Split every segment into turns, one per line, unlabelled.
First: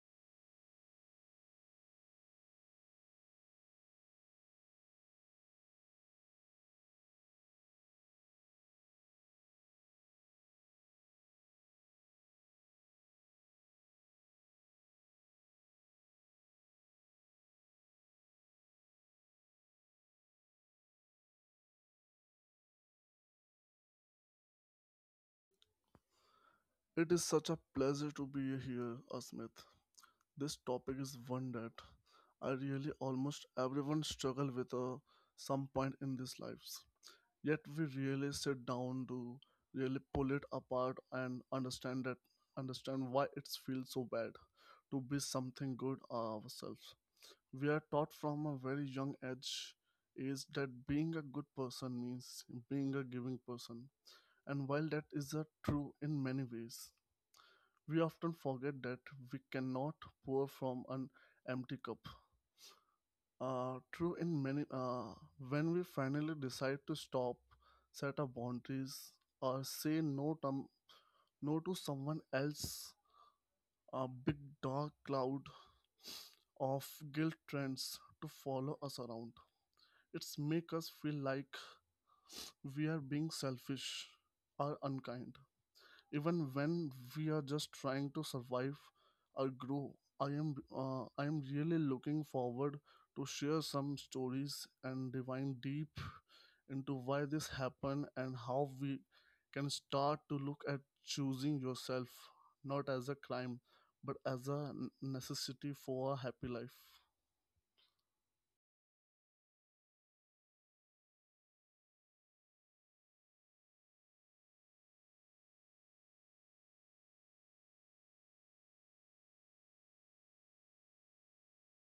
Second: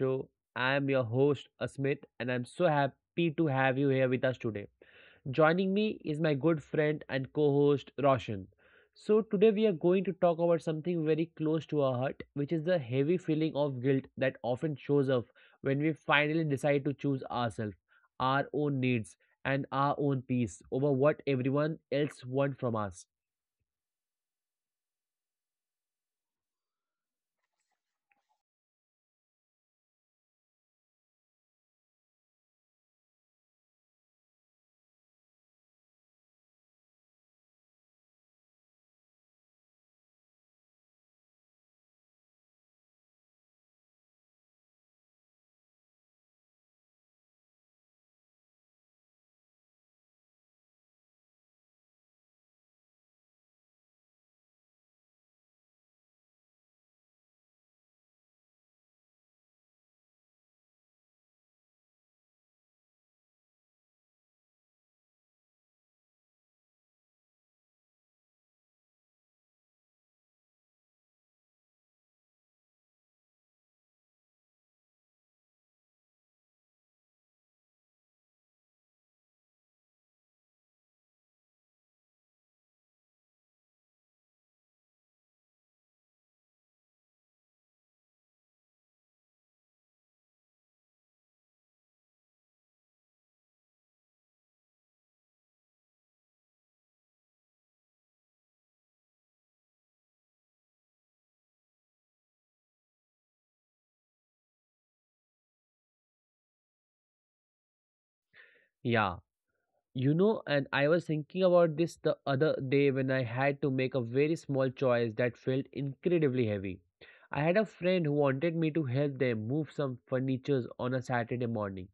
show. I am your host, Asmit, and I'm so happy to have you here with us today. Joining me is my good friend and co host, Roshan. So, today we are going to talk about something very close to our heart, which is the heavy feeling of guilt that often shows up when we finally decide to choose ourselves, our own needs, and our own peace over what everyone else wants from us.
It is such a pleasure to be here, Asmith. This topic is one that I really almost everyone struggle with at some point in these lives. Yet we really sit down to really pull it apart and understand why it feels so bad to be something good ourselves. We are taught from a very young age is that being a good person means being a giving person. And while that is a true in many ways, we often forget that we cannot pour from an empty cup. Uh, true in many, uh, when we finally decide to stop, set our boundaries, or say no to someone else, a big dark cloud of guilt trends to follow us around. It's make us feel like we are being selfish or unkind. Even when we are just trying to survive or grow. I am really looking forward to share some stories and diving deep into why this happened and how we can start to look at choosing yourself not as a crime but as a necessity for a happy life.
Yeah. You know, and I was thinking about this the other day when I had to make a very small choice that felt incredibly heavy. I had a friend who wanted me to help them move some furnitures on a Saturday morning.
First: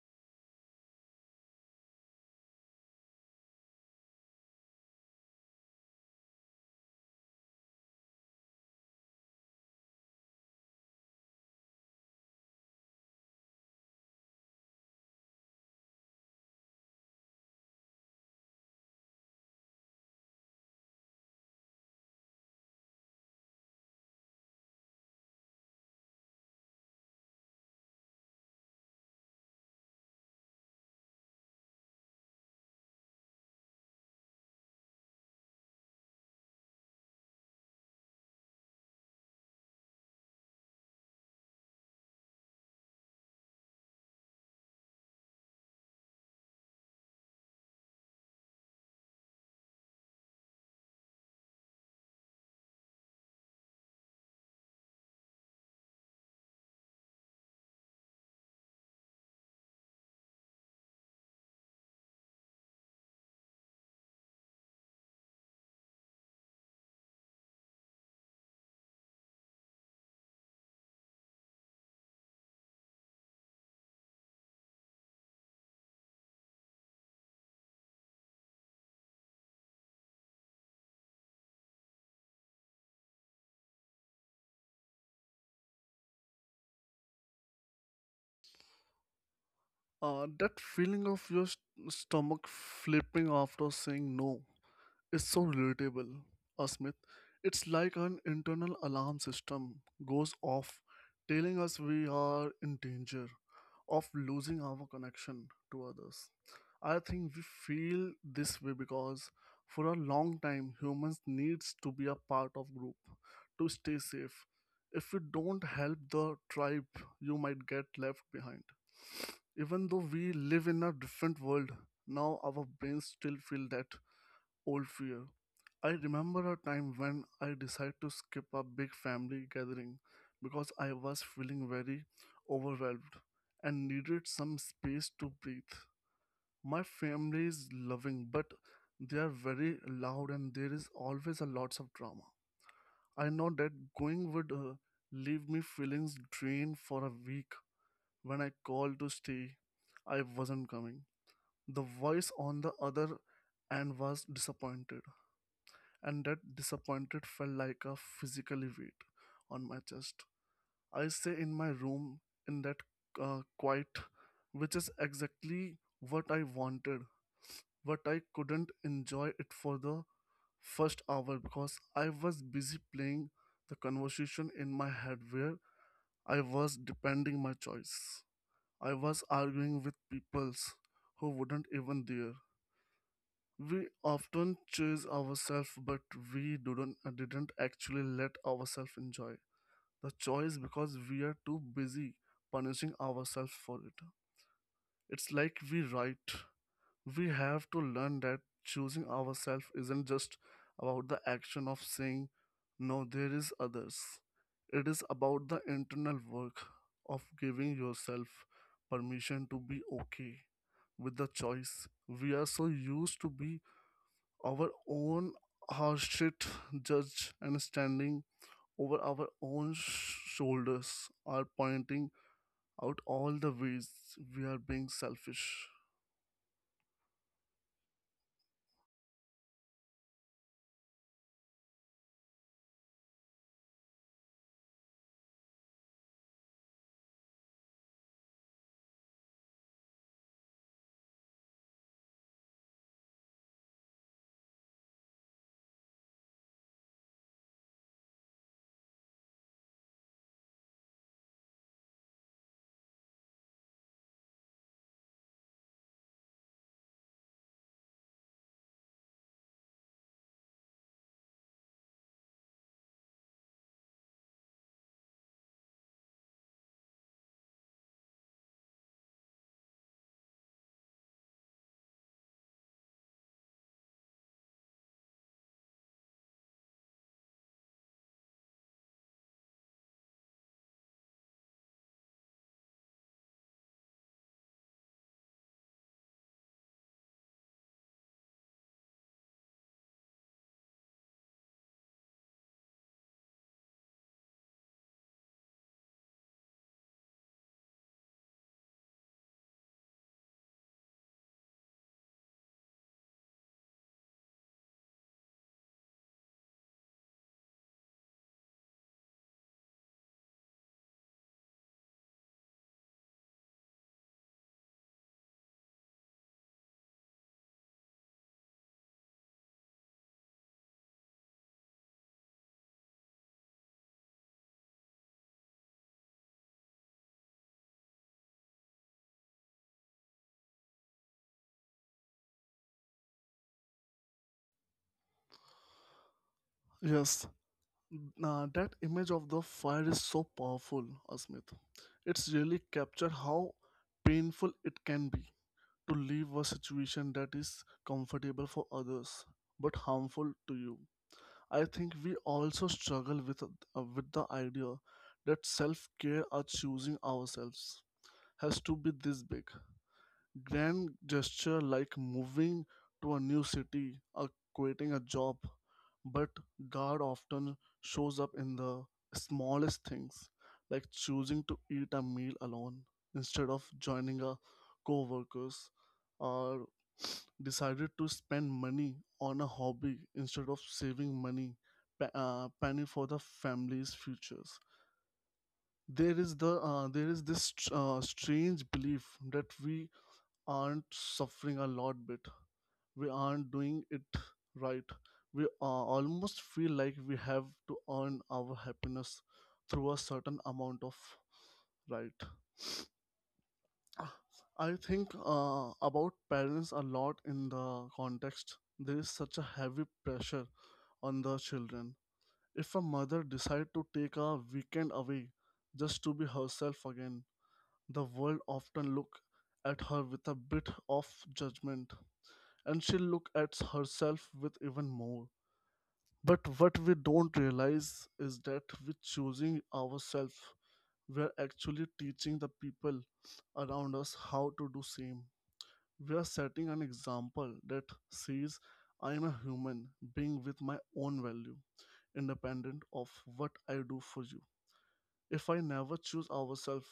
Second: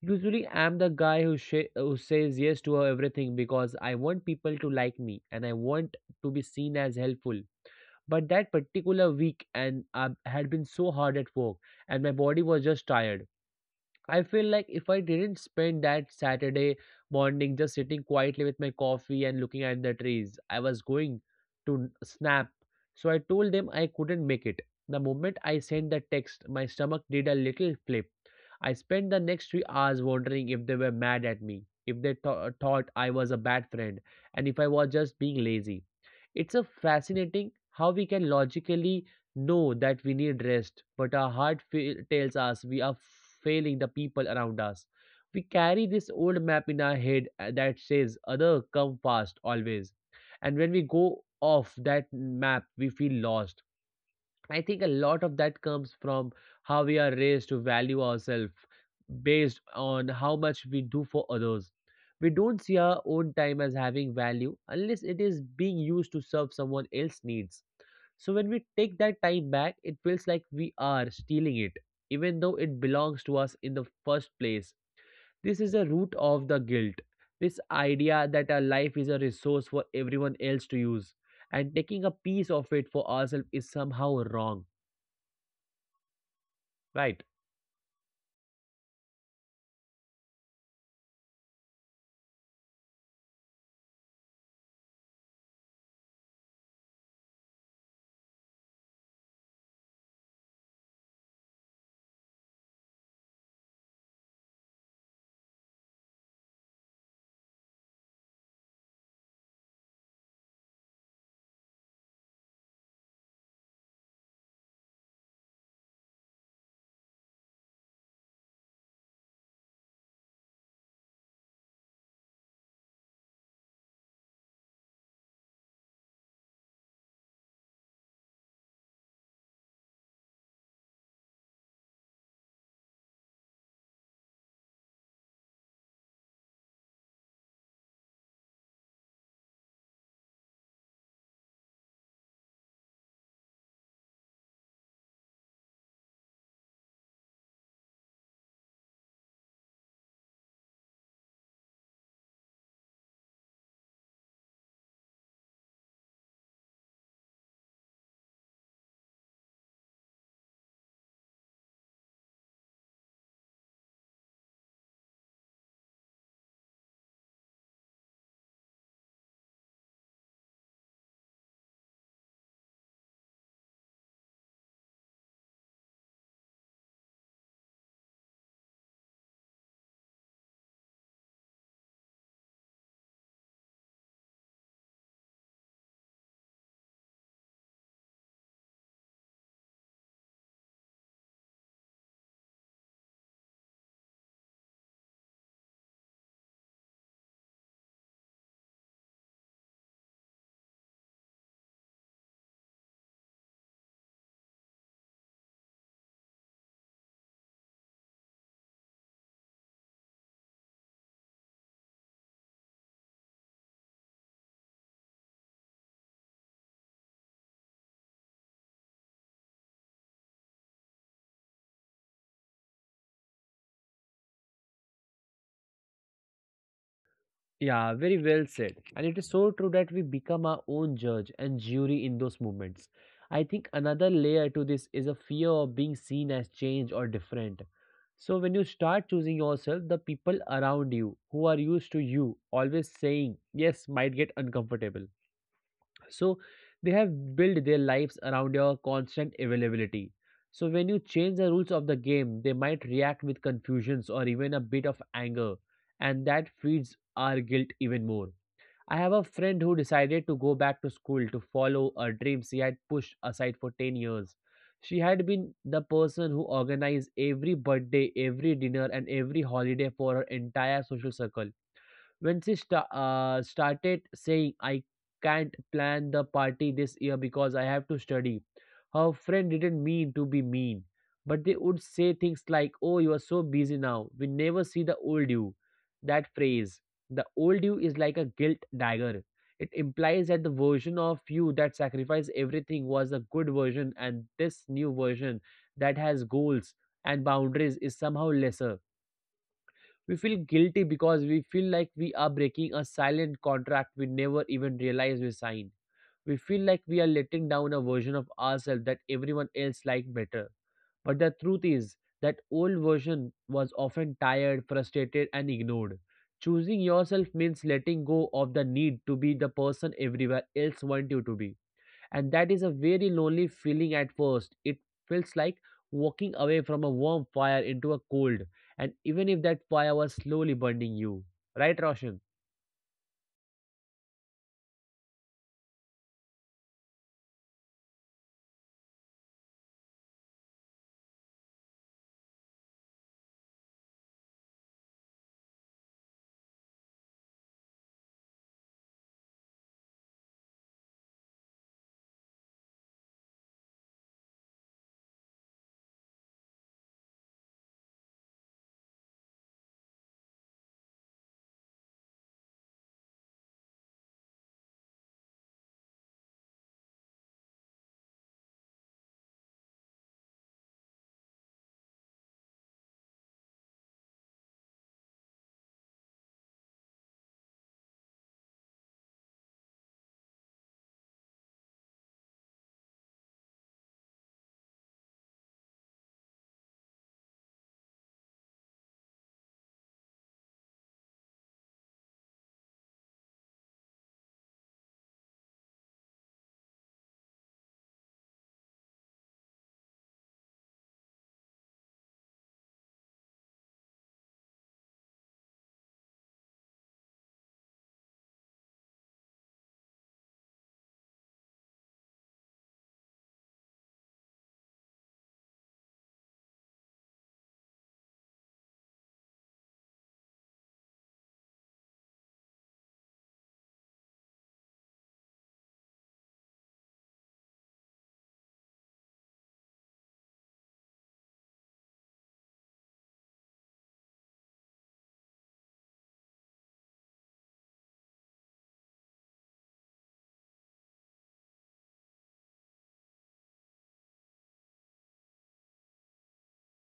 Usually, I'm the guy who, who says yes to everything because I want people to like me and I want to be seen as helpful. But that particular week, and I had been so hard at work, and my body was just tired. I feel like if I didn't spend that Saturday morning just sitting quietly with my coffee and looking at the trees, I was going to snap. So I told them I couldn't make it. The moment I sent the text, my stomach did a little flip. I spent the next 3 hours wondering if they were mad at me, if they thought I was a bad friend, and if I was just being lazy. It's a fascinating how we can logically know that we need rest, but our heart tells us we are failing the people around us. We carry this old map in our head that says, "Other, come fast, always." And when we go off that map, we feel lost. I think a lot of that comes from how we are raised to value ourselves based on how much we do for others. We don't see our own time as having value unless it is being used to serve someone else's needs. So when we take that time back, it feels like we are stealing it, even though it belongs to us in the first place. This is the root of the guilt. This idea that our life is a resource for everyone else to use, and taking a piece of it for ourselves is somehow wrong. Right.
That feeling of your stomach flipping after saying no. It's so relatable, Asmit. It's like an internal alarm system goes off, telling us we are in danger of losing our connection to others. I think we feel this way because for a long time humans needs to be a part of group to stay safe. If you don't help the tribe, you might get left behind. Even though we live in a different world, now our brains still feel that old fear. I remember a time when I decided to skip a big family gathering because I was feeling very overwhelmed and needed some space to breathe. My family is loving, but they are very loud and there is always a lots of drama. I know that going would leave me feelings drained for a week. When I called to stay, I wasn't coming. The voice on the other end was disappointed and that disappointment felt like a physical weight on my chest. I stay in my room in that quiet, which is exactly what I wanted, but I couldn't enjoy it for the first hour because I was busy playing the conversation in my head where I was depending my choice. I was arguing with peoples who wouldn't even there. We often chase ourselves, but we didn't actually let ourselves enjoy the choice because we are too busy punishing ourselves for it. It's like we write. We have to learn that choosing ourselves isn't just about the action of saying, no, there is others. It is about the internal work of giving yourself permission to be okay with the choice. We are so used to be our own harshest judge and standing over our own shoulders are pointing out all the ways we are being selfish.
Yeah, very well said. And it is so true that we become our own judge and jury in those moments. I think another layer to this is a fear of being seen as changed or different. So when you start choosing yourself, the people around you who are used to you always saying yes might get uncomfortable. So they have built their lives around your constant availability. So when you change the rules of the game, they might react with confusions or even a bit of anger, and that feeds our guilt even more. I have a friend who decided to go back to school to follow a dream she had pushed aside for 10 years. She had been the person who organized every birthday, every dinner, and every holiday for her entire social circle. When she started saying, "I can't plan the party this year because I have to study," her friend didn't mean to be mean, but they would say things like, "Oh, you are so busy now, we never see the old you." That phrase, the old you, is like a guilt dagger. It implies that the version of you that sacrificed everything was a good version, and this new version that has goals and boundaries is somehow lesser. We feel guilty because we feel like we are breaking a silent contract we never even realize we signed. We feel like we are letting down a version of ourselves that everyone else liked better. But the truth is, that old version was often tired, frustrated, and ignored. Choosing yourself means letting go of the need to be the person everywhere else wants you to be, and that is a very lonely feeling at first. It feels like walking away from a warm fire into a cold, and even if that fire was slowly burning you. Right, Roshan?
Yes, that image of the fire is so powerful, Asmit. It's really captured how painful it can be to leave a situation that is comfortable for others but harmful to you. I think we also struggle with with the idea that self care or choosing ourselves has to be this big grand gesture like moving to a new city or quitting a job, but God often shows up in the smallest things, like choosing to eat a meal alone instead of joining a co workers, or decided to spend money on a hobby instead of saving money, planning for the family's futures. There is this strange belief that we aren't suffering a lot bit. We aren't doing it right. We almost feel like we have to earn our happiness through a certain amount of right. I think about parents a lot in the context. There is such a heavy pressure on the children. If a mother decides to take a weekend away just to be herself again, the world often look at her with a bit of judgment and she'll look at herself with even more. But what we don't realize is that with choosing ourselves, we're actually teaching the people around us how to do same. We are setting an example that says, I am a human being with my own value, independent of what I do for you. If I never choose ourselves,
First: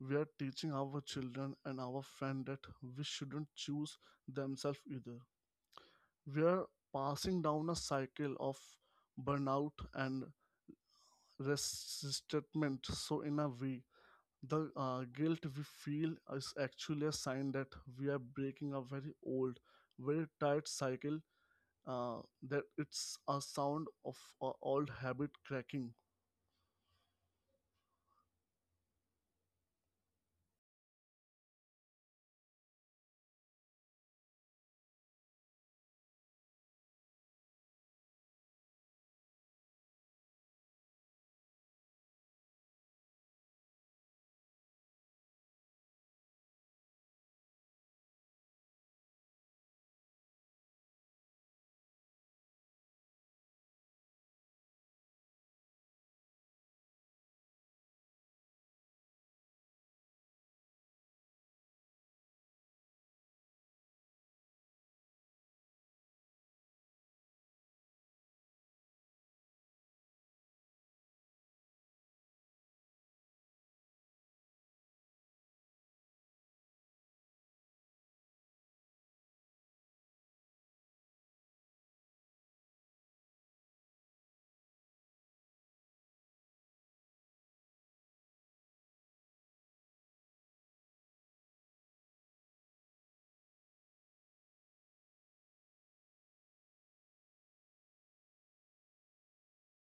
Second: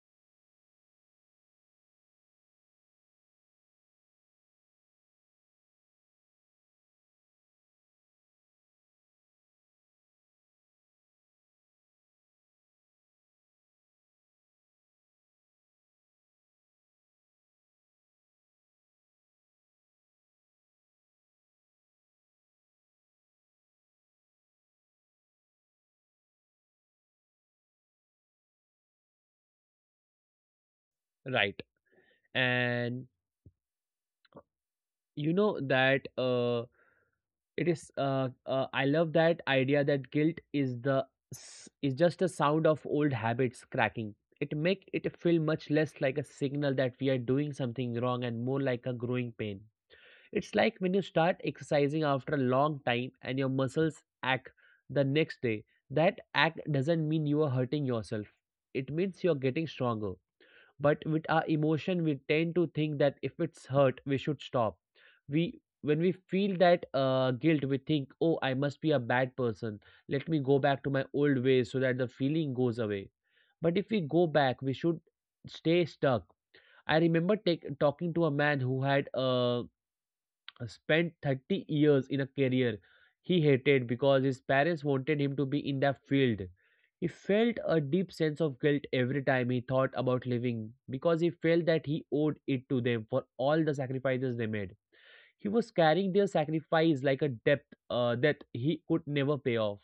we are teaching our children and our friend that we shouldn't choose themselves either. We're passing down a cycle of burnout and resentment. So, in a way, the guilt we feel is actually a sign that we are breaking a very old, very tight cycle. Uh, that it's a sound of a old habit cracking.
Right. And you know that it is. I love that idea that guilt is just a sound of old habits cracking. It make it feel much less like a signal that we are doing something wrong and more like a growing pain. It's like when you start exercising after a long time and your muscles ache the next day. That ache doesn't mean you are hurting yourself. It means you're getting stronger. But with our emotion, we tend to think that if it's hurt, we should stop. We When we feel that guilt, we think, "Oh, I must be a bad person. Let me go back to my old ways so that the feeling goes away." But if we go back, we should stay stuck. I remember talking to a man who had spent 30 years in a career he hated because his parents wanted him to be in that field. He felt a deep sense of guilt every time he thought about leaving because he felt that he owed it to them for all the sacrifices they made. He was carrying their sacrifice like a debt that he could never pay off.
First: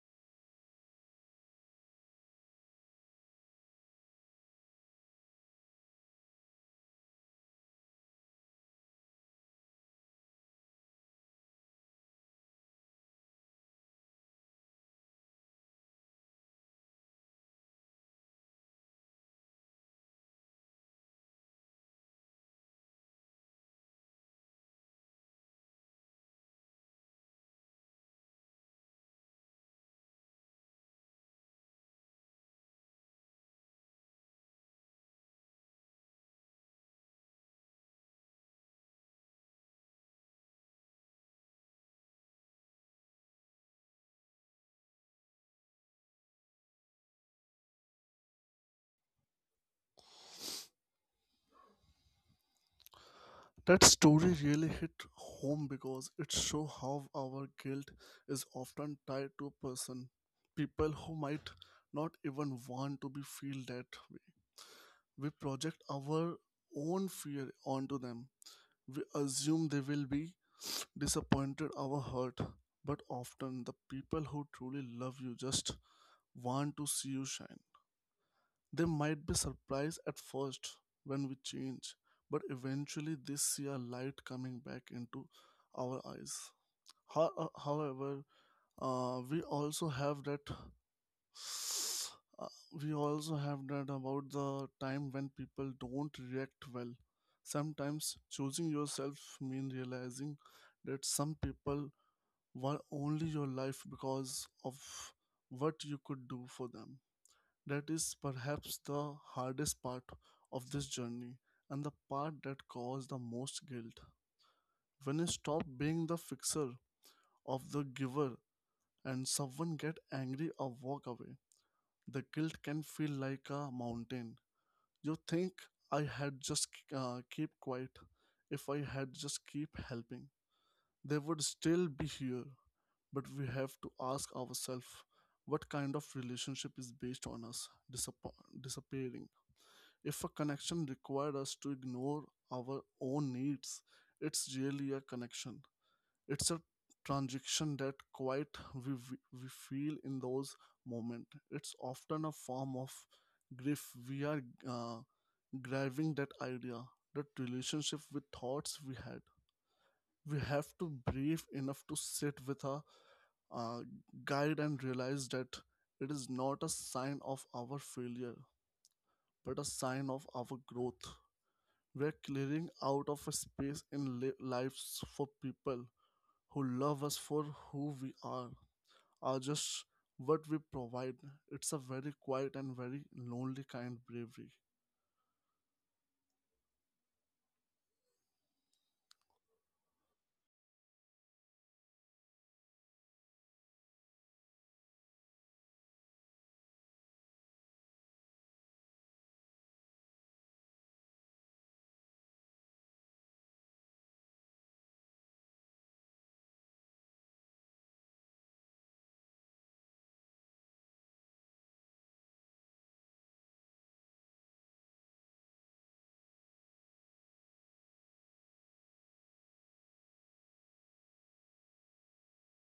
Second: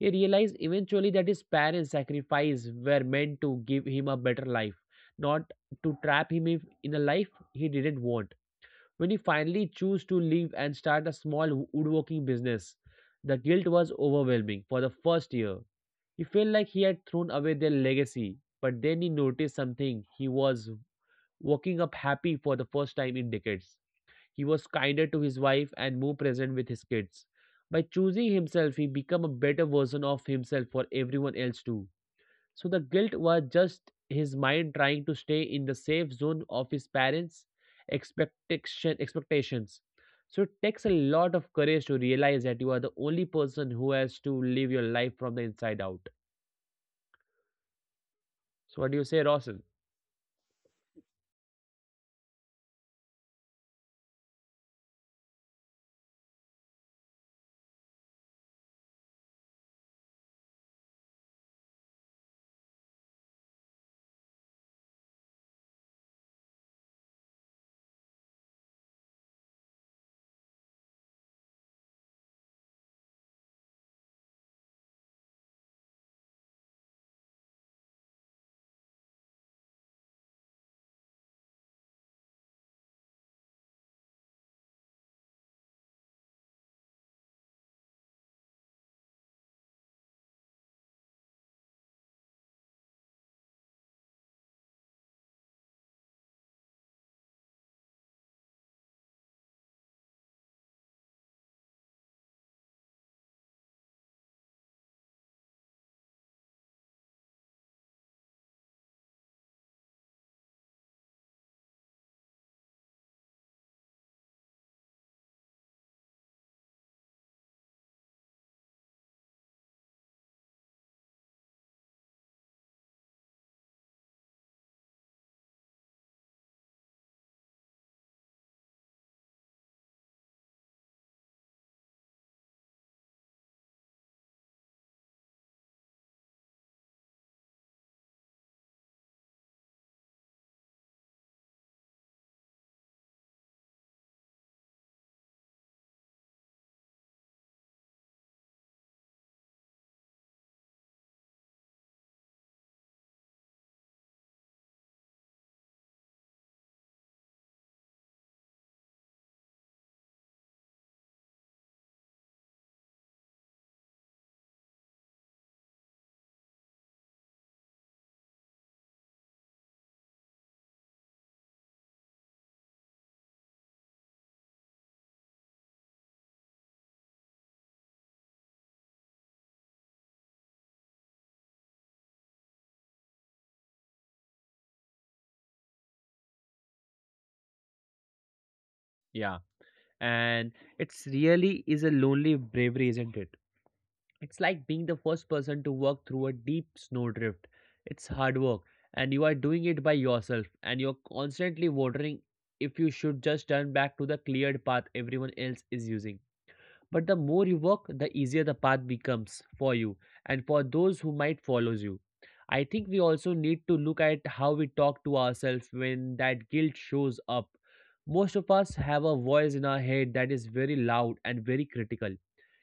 He realized eventually that his parents' sacrifices were meant to give him a better life, not to trap him in a life he didn't want. When he finally chose to leave and start a small woodworking business, the guilt was overwhelming for the first year. He felt like he had thrown away their legacy, but then he noticed something. He was waking up happy for the first time in decades. He was kinder to his wife and more present with his kids. By choosing himself, he became a better version of himself for everyone else too. So the guilt was just his mind trying to stay in the safe zone of his parents' expectations. So it takes a lot of courage to realize that you are the only person who has to live your life from the inside out. So what do you say, Rawson?
That story really hit home because it shows how our guilt is often tied to a person, people who might not even want to be feel that way. We project our own fear onto them. We assume they will be disappointed or hurt, but often the people who truly love you just want to see you shine. They might be surprised at first when we change, but eventually they see a light coming back into our eyes. However, we also have that we also have that about the time when people don't react well. Sometimes choosing yourself means realizing that some people were only your life because of what you could do for them. That is perhaps the hardest part of this journey and the part that caused the most guilt. When you stop being the fixer of the giver and someone get angry or walk away, the guilt can feel like a mountain. You think I had just keep quiet. If I had just keep helping, they would still be here. But we have to ask ourselves what kind of relationship is based on us disappearing. If a connection required us to ignore our own needs, it's really a connection. It's a transaction that quite we feel in those moments. It's often a form of grief. We are uh, grabbing that idea, that relationship with thoughts we had. We have to breathe enough to sit with our uh, guide and realize that it is not a sign of our failure, but a sign of our growth. We're clearing out of a space in lives for people who love us for who we are just what we provide. It's a very quiet and very lonely kind bravery.
Yeah. And it's really is a lonely bravery, isn't it? It's like being the first person to walk through a deep snowdrift. It's hard work, and you are doing it by yourself, and you're constantly wondering if you should just turn back to the cleared path everyone else is using. But the more you work, the easier the path becomes for you and for those who might follow you. I think we also need to look at how we talk to ourselves when that guilt shows up. Most of us have a voice in our head that is very loud and very critical.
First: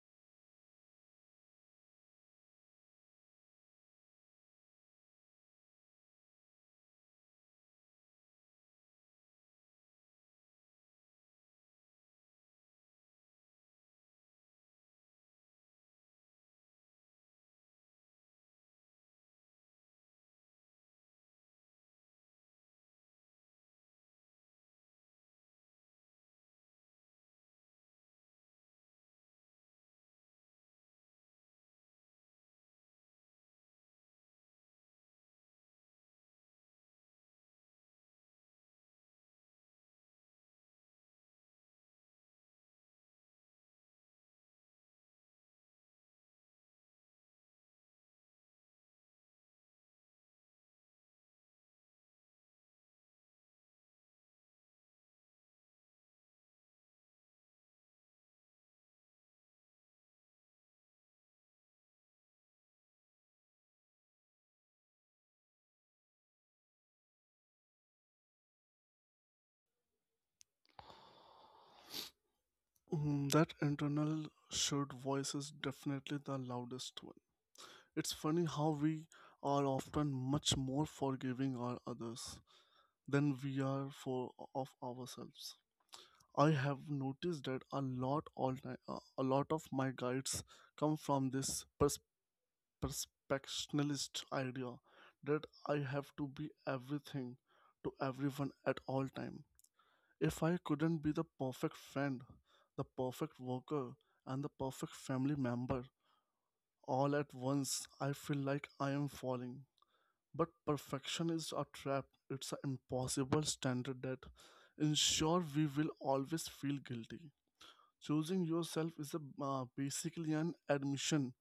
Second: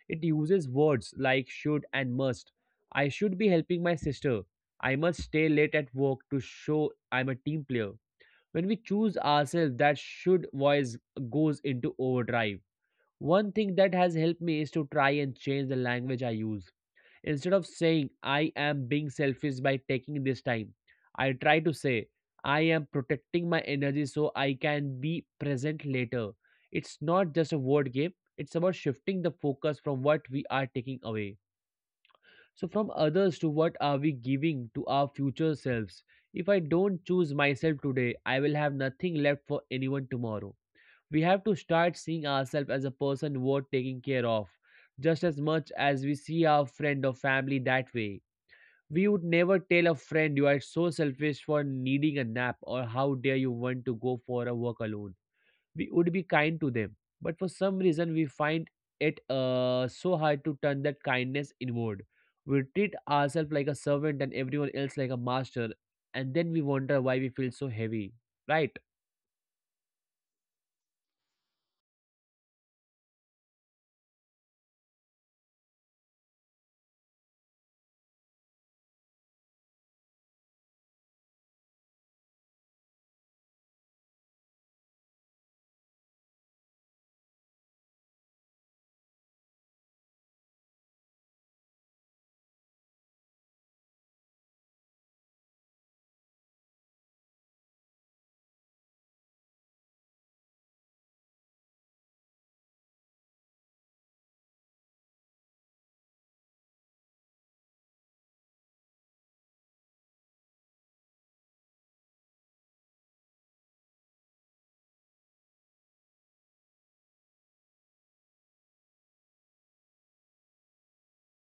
It uses words like should and must. I should be helping my sister. I must stay late at work to show I'm a team player. When we choose ourselves, that should voice goes into overdrive. One thing that has helped me is to try and change the language I use. Instead of saying, "I am being selfish by taking this time," I try to say, "I am protecting my energy so I can be present later." It's not just a word game, it's about shifting the focus from what we are taking away. So, from others to what are we giving to our future selves? If I don't choose myself today, I will have nothing left for anyone tomorrow. We have to start seeing ourselves as a person worth taking care of just as much as we see our friend or family that way. We would never tell a friend you are so selfish for needing a nap or how dare you want to go for a walk alone. We would be kind to them, but for some reason we find it so hard to turn that kindness inward. We treat ourselves like a servant and everyone else like a master, and then we wonder why we feel so heavy, right?
Mm, that internal shared voice is definitely the loudest one. It's funny how we are often much more forgiving of others than we are for of ourselves. I have noticed that a lot of my guides come from this perspectionist idea that I have to be everything to everyone at all time. If I couldn't be the perfect friend, the perfect worker, and the perfect family member all at once, I feel like I am falling. But perfection is a trap. It's an impossible standard that ensure we will always feel guilty. Choosing yourself is basically an admission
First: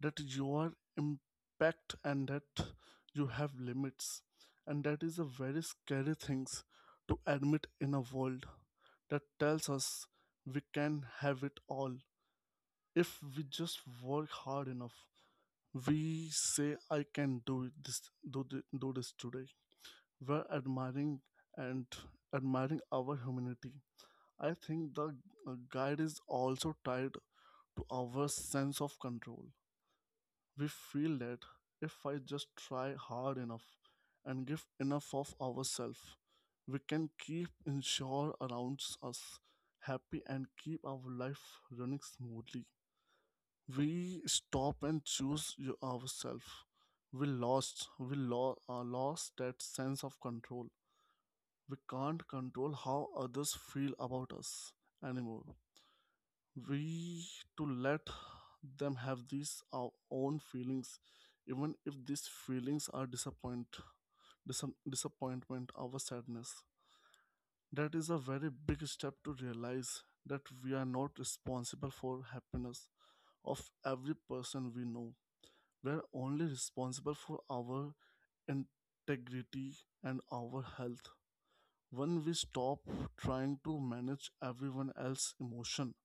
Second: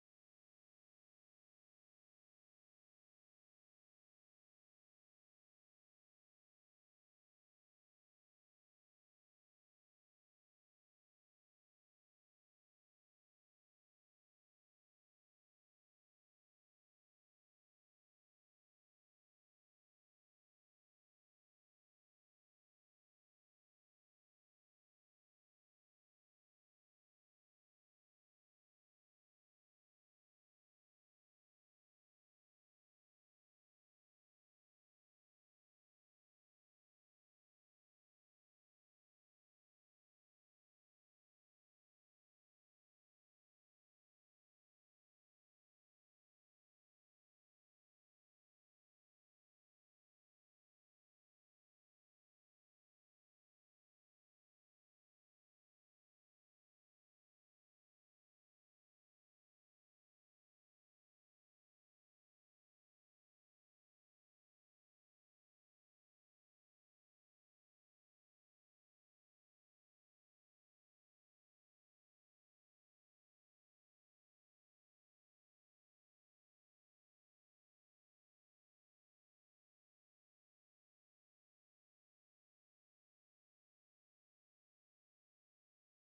that you are impact and that you have limits. And that is a very scary things to admit in a world that tells us we can have it all if we just work hard enough. We say, I can do it, this, do, do this today. We're admiring and admiring our humanity. I think the guide is also tied to our sense of control. We feel that if I just try hard enough and give enough of ourselves, we can keep ensure around us happy and keep our life running smoothly. We stop and choose ourselves. We lost that sense of control. We can't control how others feel about us anymore. We to let them have these our own feelings even if these feelings are disappointment our sadness. That is a very big step to realize that we are not responsible for happiness of every person we know. We are only responsible for our integrity and our health. When we stop trying to manage everyone else's emotion,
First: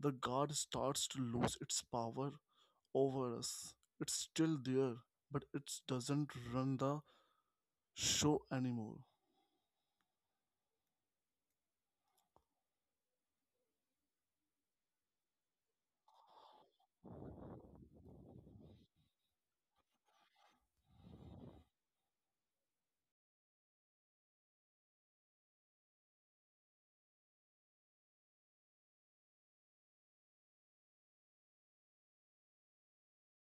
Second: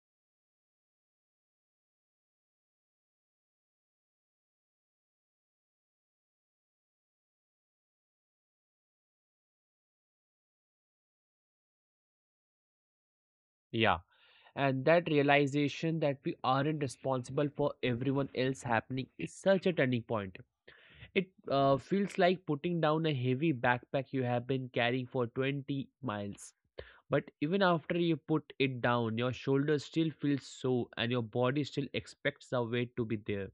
the guard starts to lose its power over us. It's still there, but it doesn't run the show anymore.
Yeah. And that realization that we aren't responsible for everyone else happening is such a turning point. It feels like putting down a heavy backpack you have been carrying for 20 miles. But even after you put it down, your shoulders still feel sore and your body still expects the weight to be there.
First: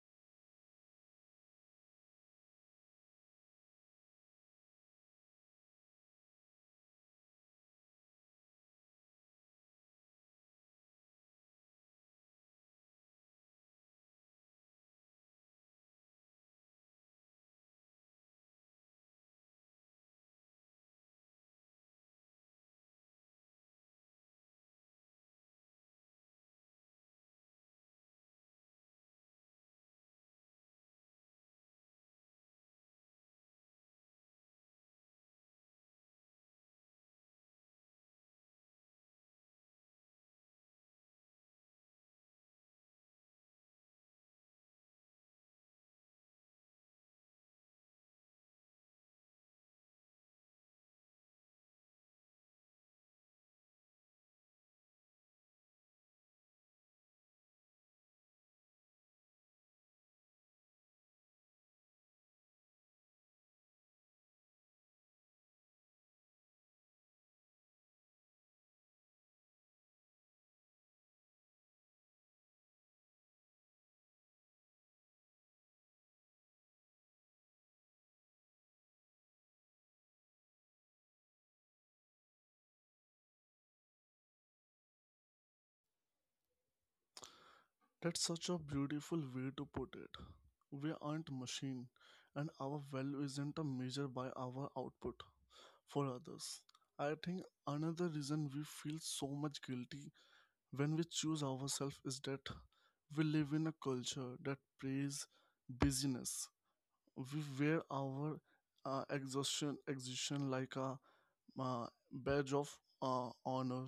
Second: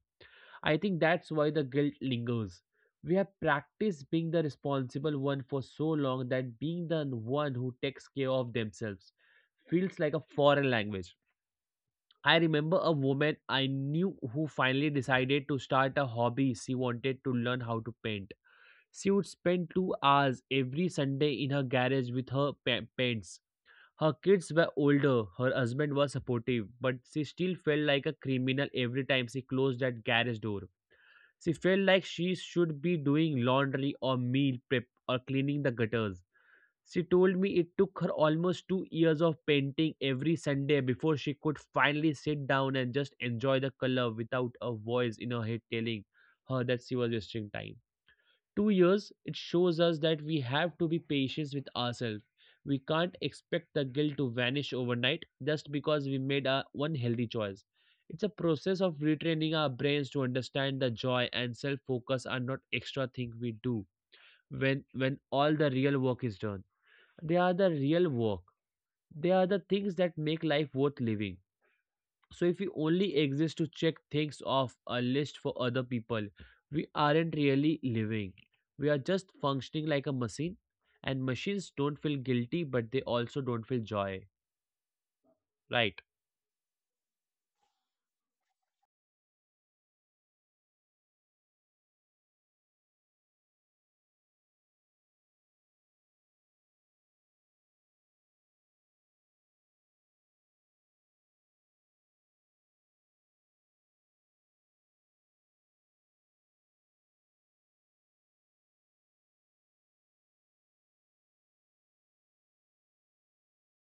I think that's why the guilt lingers. We have practiced being the responsible one for so long that being the one who takes care of themselves feels like a foreign language. I remember a woman I knew who finally decided to start a hobby. She wanted to learn how to paint. She would spend 2 hours every Sunday in her garage with her pets. Her kids were older, her husband was supportive, but she still felt like a criminal every time she closed that garage door. She felt like she should be doing laundry or meal prep or cleaning the gutters. She told me it took her almost 2 years of painting every Sunday before she could finally sit down and just enjoy the color without a voice in her head telling her that she was wasting time. 2 years. It shows us that we have to be patient with ourselves. We can't expect the guilt to vanish overnight just because we made a one healthy choice. It's a process of retraining our brains to understand the joy and self focus are not extra thing we do when all the real work is done. They are the real work. They are the things that make life worth living. So if we only exist to check things off a list for other people, we aren't really living. We are just functioning like a machine, and machines don't feel guilty, but they also don't feel joy. Right?
That's such a beautiful way to put it. We aren't machine, and our value isn't a measure by our output for others. I think another reason we feel so much guilty when we choose ourselves is that we live in a culture that praises busyness. We wear our exhaustion like a badge of honor.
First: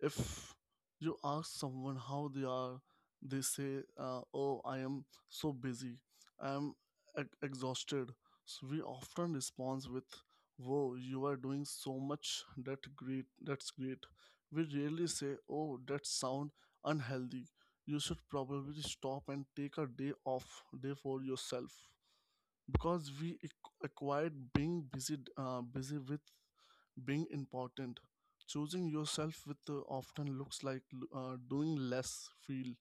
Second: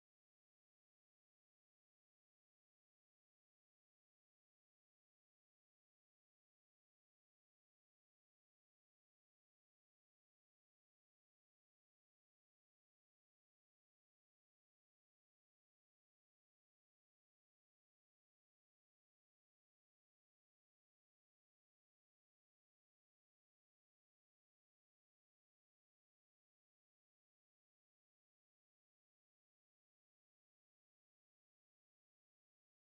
If you ask someone how they are, they say, "Oh, I am so busy. I am exhausted." So we often respond with, "Whoa, you are doing so much. That great. That's great." We rarely say, "Oh, that sound unhealthy. You should probably stop and take a day off, day for yourself." Because acquired being busy, busy with being important. Choosing yourself with often looks like doing less feel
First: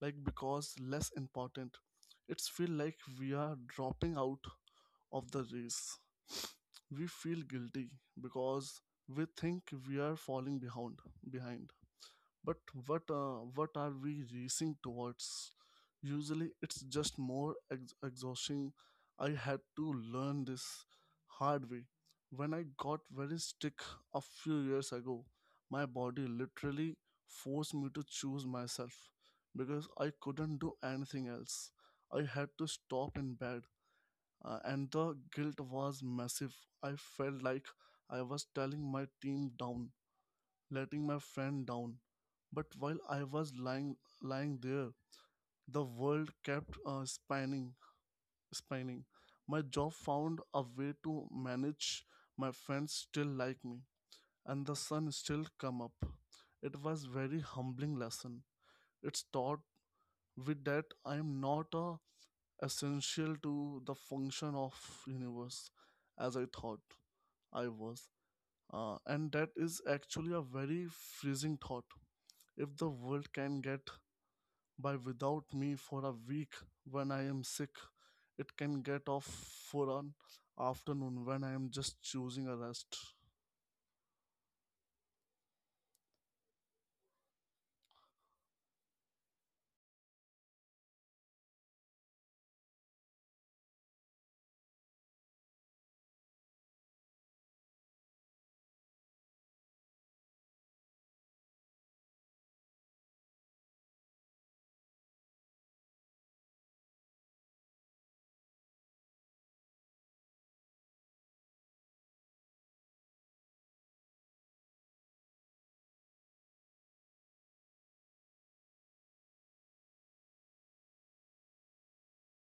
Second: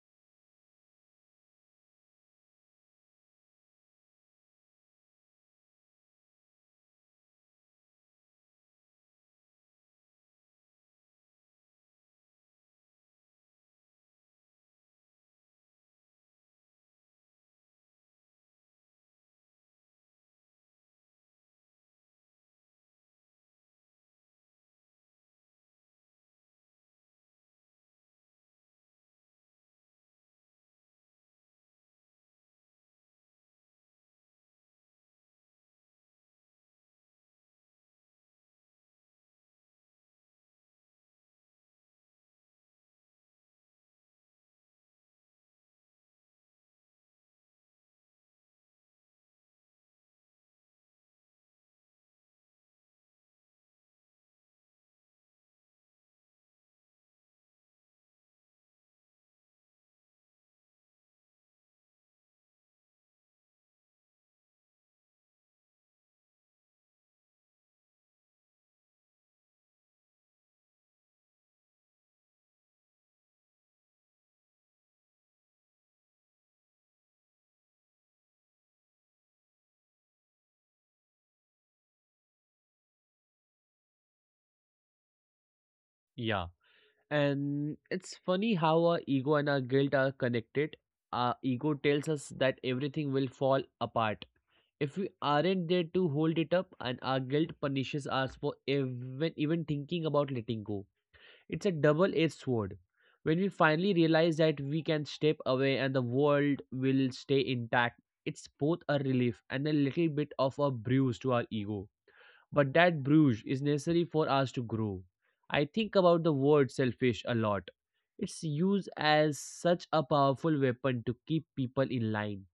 like because less important. It's feel like we are dropping out of the race. We feel guilty because we think we are falling behind but what are we racing towards. Usually it's just more exhausting. I had to learn this hard way when I got very sick a few years ago. My body literally forced me to choose myself because I couldn't do anything else. I had to stop in bed, and the guilt was massive. I felt like I was telling my team down, letting my friend down. But while I was lying there, the world kept spinning. My job found a way to manage, my friends still like me, and the sun still come up. It was very humbling lesson. It's taught with that I am not a essential to the function of universe as I thought I was. And that is actually a very freezing thought. If the world can get by without me for a week when I am sick, it can get off for an afternoon when I am just choosing a rest.
Yeah. And it's funny how our ego and our guilt are connected. Our ego tells us that everything will fall apart if we aren't there to hold it up, and our guilt punishes us for even thinking about letting go. It's a double edged sword. When we finally realize that we can step away and the world will stay intact, it's both a relief and a little bit of a bruise to our ego. But that bruise is necessary for us to grow. I think about the word selfish a lot. It's used as such a powerful weapon to keep people in line.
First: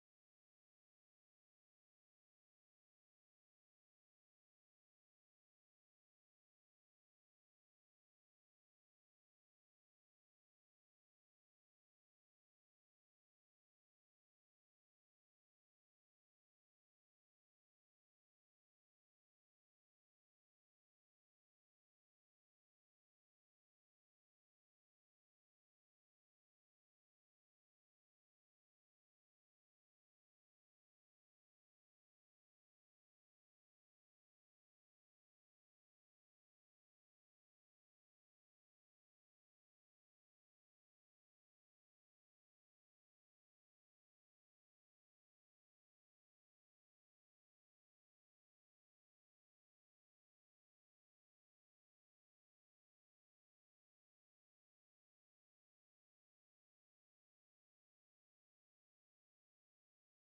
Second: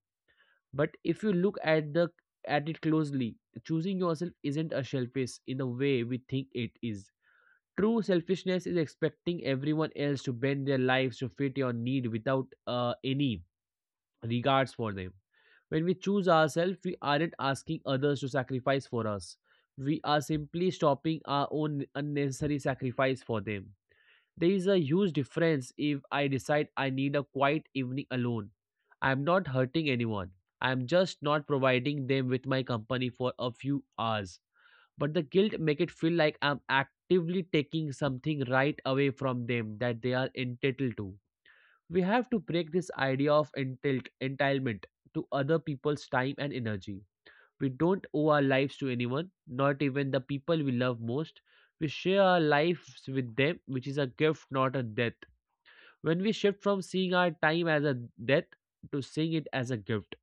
But if you look at the at it closely, choosing yourself isn't a selfish in the way we think it is. True selfishness is expecting everyone else to bend their lives to fit your need without any regards for them. When we choose ourselves, we aren't asking others to sacrifice for us. We are simply stopping our own unnecessary sacrifice for them. There is a huge difference if I decide I need a quiet evening alone. I am not hurting anyone. I am just not providing them with my company for a few hours, but the guilt make it feel like I'm actively taking something right away from them that they are entitled to. We have to break this idea of entitlement to other people's time and energy. We don't owe our lives to anyone, not even the people we love most. We share our lives with them, which is a gift, not a debt. When we shift from seeing our time as a debt to seeing it as a gift,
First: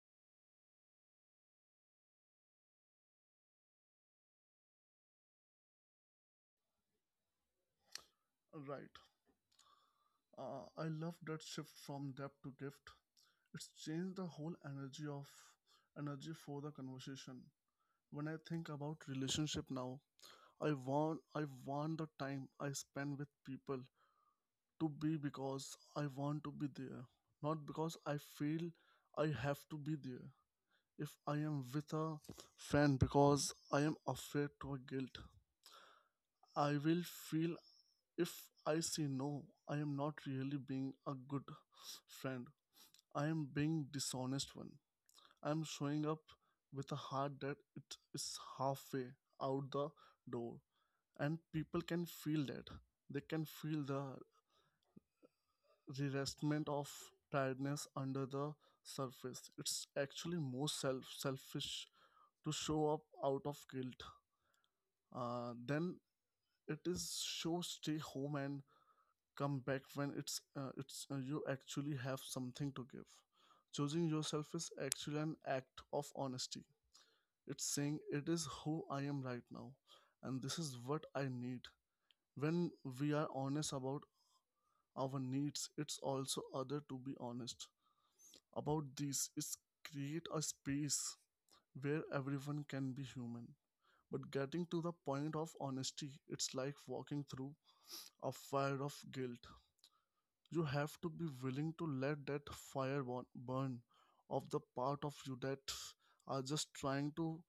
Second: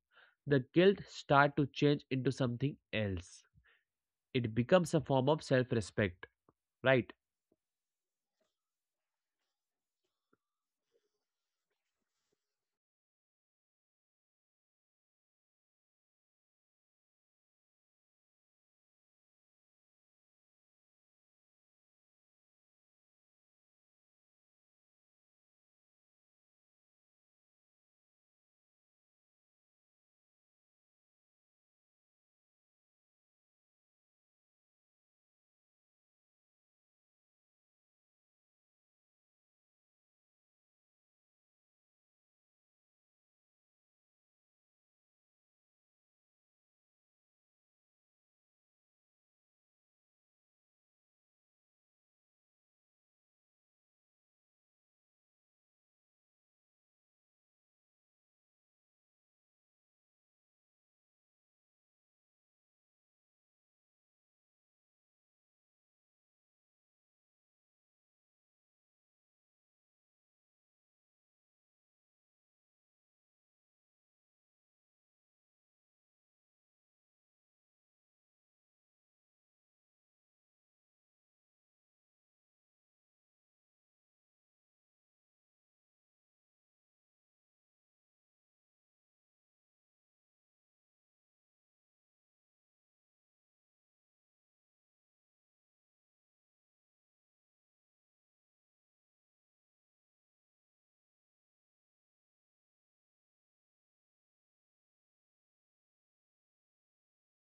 the guilt start to change into something else. It becomes a form of self-respect, right?
Right. I love that shift from debt to gift. It's changed the whole energy for the conversation. When I think about relationship now, I want the time I spend with people to be because I want to be there, not because I feel I have to be there. If I am with a friend because I am afraid to a guilt, I will feel if I say no, I am not really being a good friend. I am being dishonest one. I am showing up with a heart that it is halfway out the door, and people can feel that. They can feel the reinvestment of tiredness under the surface. It's actually more selfish to show up out of guilt, then it is show stay home and come back when it's you actually have something to give. Choosing yourself is actually an act of honesty. It's saying it is who I am right now, and this is what I need. When we are honest about our needs, it's also other to be honest about this is create a space where everyone can be human. But getting to the point of honesty, it's like walking through a fire of guilt. You have to be willing to let that fire burn of the part of you that are just trying to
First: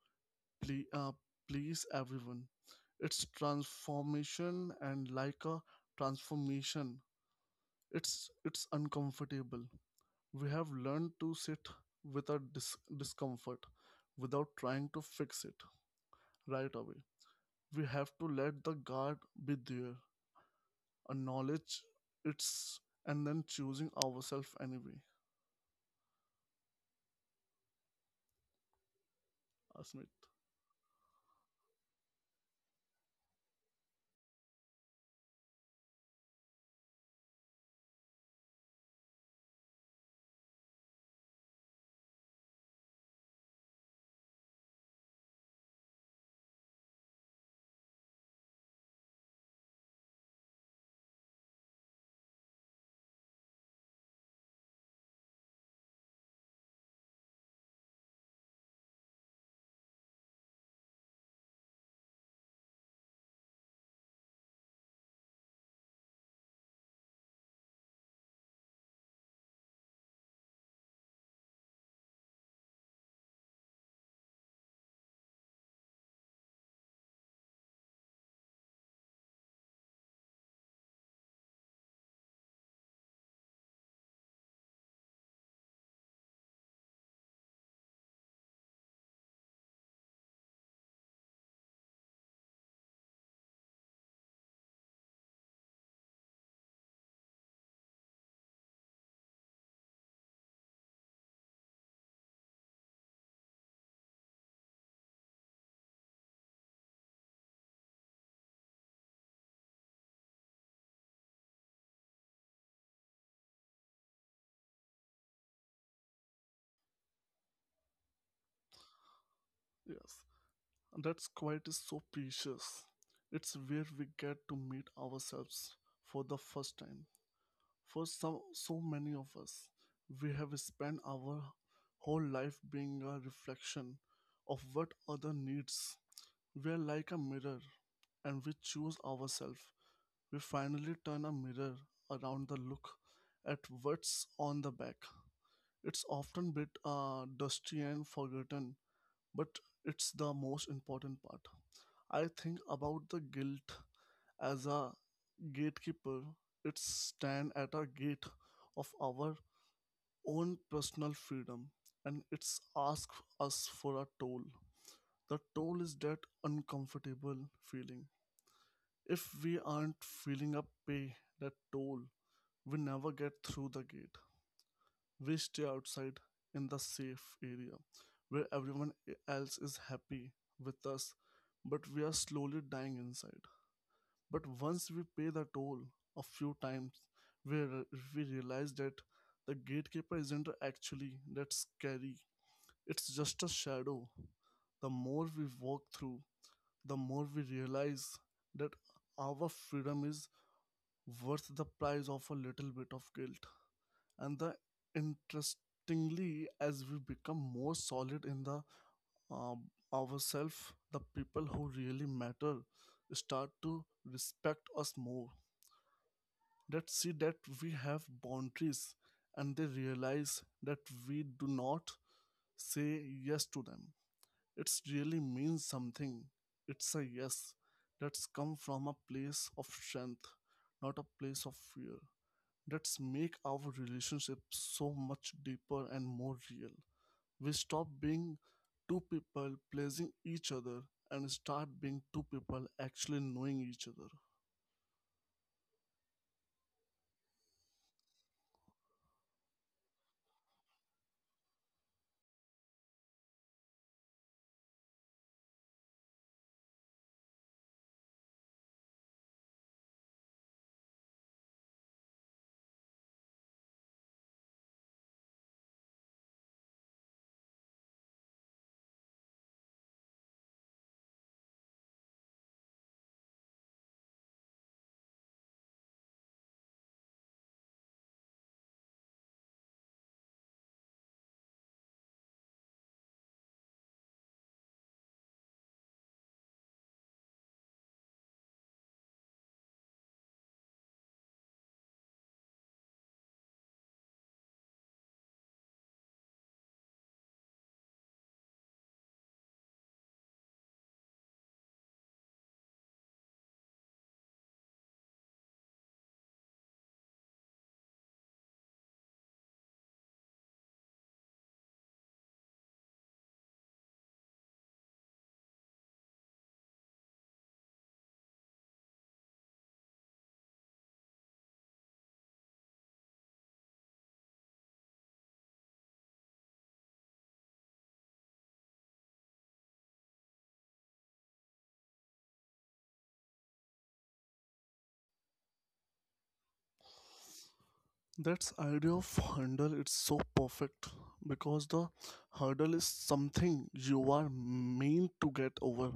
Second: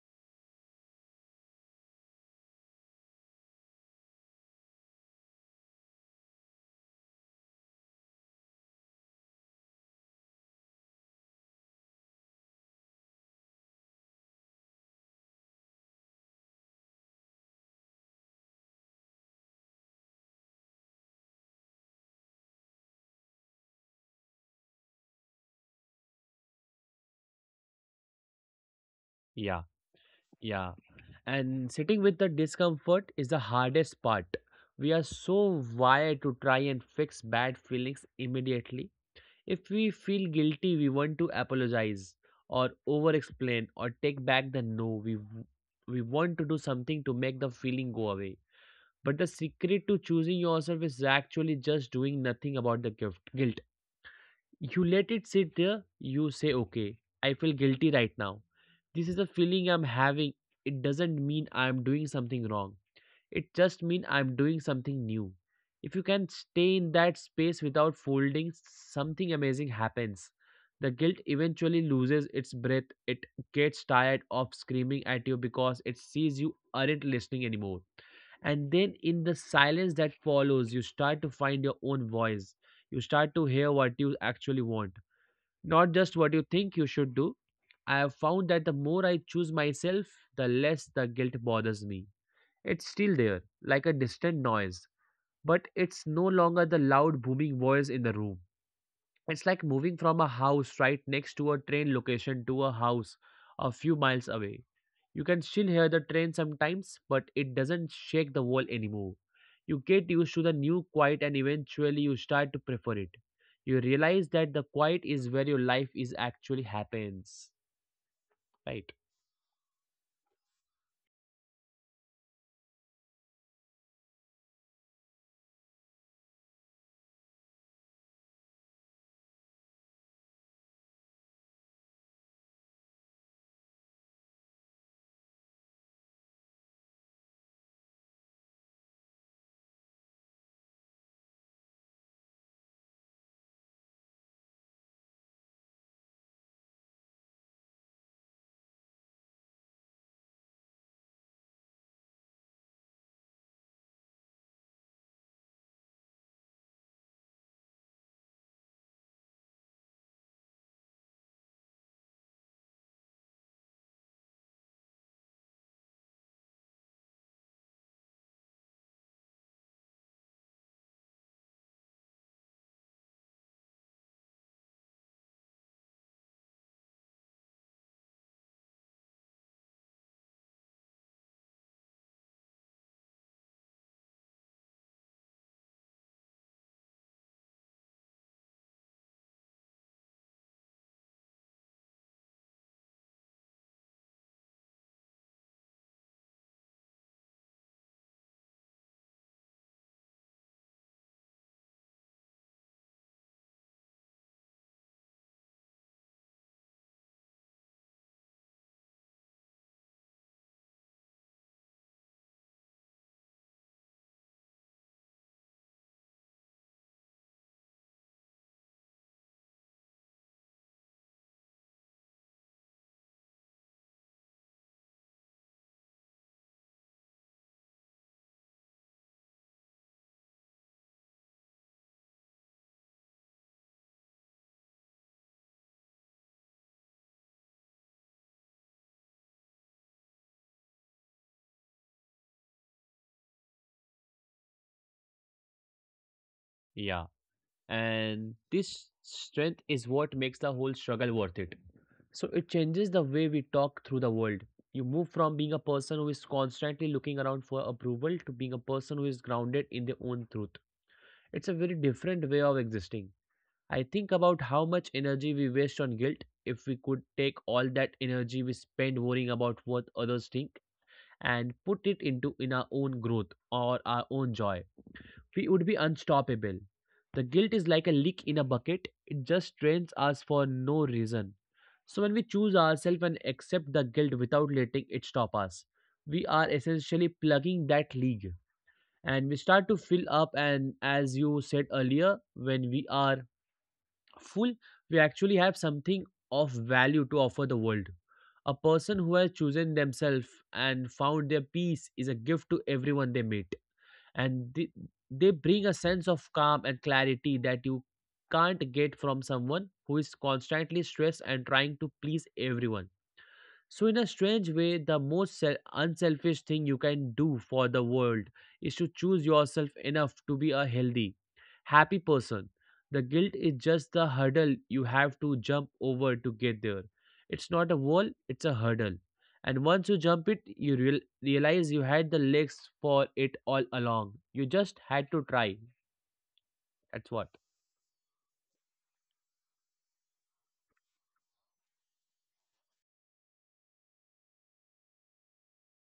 ple- uh, please everyone. It's transformation and like a transformation. It's uncomfortable. We have learned to sit with our discomfort without trying to fix it right away. We have to let the guard be there, acknowledge it's, and then choosing ourselves anyway.
Yeah,
Asmit,
yeah. And sitting with the discomfort is the hardest part. We are so wired to try and fix bad feelings immediately. If we feel guilty, we want to apologize or over explain or take back the no. We want to do something to make the feeling go away. But the secret to choosing yourself is actually just doing nothing about the guilt. You let it sit there, you say, okay, I feel guilty right now. This is a feeling I'm having. It doesn't mean I'm doing something wrong. It just means I'm doing something new. If you can stay in that space without folding, something amazing happens. The guilt eventually loses its breath. It gets tired of screaming at you because it sees you aren't listening anymore. And then, in the silence that follows, you start to find your own voice. You start to hear what you actually want, not just what you think you should do. I have found that the more I choose myself, the less the guilt bothers me. It's still there, like a distant noise, but it's no longer the loud booming voice in the room. It's like moving from a house right next to a train location to a house a few miles away. You can still hear the train sometimes, but it doesn't shake the wall anymore. You get used to the new quiet and eventually you start to prefer it. You realize that the quiet is where your life is actually happens. Right?
yes. And that's quite is so precious. It's where we get to meet ourselves for the first time. For some, so many of us, we have spent our whole life being a reflection of what other needs. We are like a mirror, and we choose ourselves. We finally turn a mirror around the look at what's on the back. It's often bit dusty and forgotten, but it's the most important part. I think about the guilt as a gatekeeper. It stands at a gate of our own personal freedom, and it's asks us for a toll. The toll is that uncomfortable feeling. If we aren't filling up pay that toll, we never get through the gate. We stay outside in the safe area where everyone else is happy with us, but we are slowly dying inside. But once we pay the toll a few times, we, re- we realize that the gatekeeper isn't actually that scary, it's just a shadow. The more we walk through, the more we realize that our freedom is worth the price of a little bit of guilt. And the interestingly, as we become more solid in the um, ourselves, the people who really matter start to respect us more. That see that we have boundaries, and they realize that we do not say yes to them. It really means something. It's a yes that's come from a place of strength, not a place of fear. That's make our relationship so much deeper and more real. We stop being two people pleasing each other and start being two people actually knowing each other.
Yeah. And this strength is what makes the whole struggle worth it. So it changes the way we talk through the world. You move from being a person who is constantly looking around for approval to being a person who is grounded in their own truth. It's a very different way of existing. I think about how much energy we waste on guilt. If we could take all that energy we spend worrying about what others think and put it into in our own growth or our own joy, we would be unstoppable. The guilt is like a leak in a bucket, it just drains us for no reason. So, when we choose ourselves and accept the guilt without letting it stop us, we are essentially plugging that leak and we start to fill up. And as you said earlier, when we are full, we actually have something of value to offer the world. A person who has chosen themselves and found their peace is a gift to everyone they meet, and they bring a sense of calm and clarity that you can't get from someone who is constantly stressed and trying to please everyone. So, in a strange way, the most unselfish thing you can do for the world is to choose yourself enough to be a healthy, happy person. The guilt is just the hurdle you have to jump over to get there. It's not a wall, it's a hurdle. And once you jump it, you realize you had the legs for it all along. You just had to try. That's what.
That's idea of hurdle it's so perfect, because the hurdle is something you are meant to get over,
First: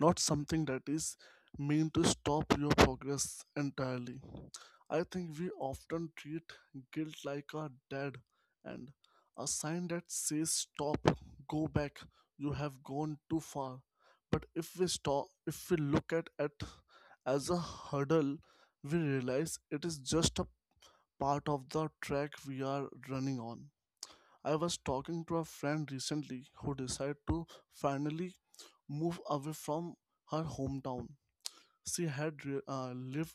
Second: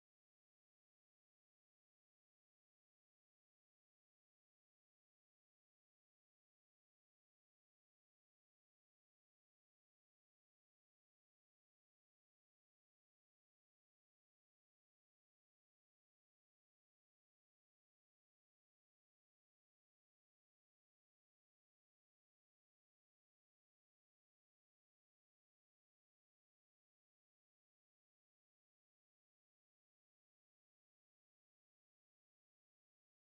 not something that is meant to stop your progress entirely. I think we often treat guilt like a dead end, a sign that says stop, go back, you have gone too far. But if we stop, if we look at it as a hurdle, we realize it is just a part of the track we are running on. I was talking to a friend recently who decided to finally move away from her hometown. She had lived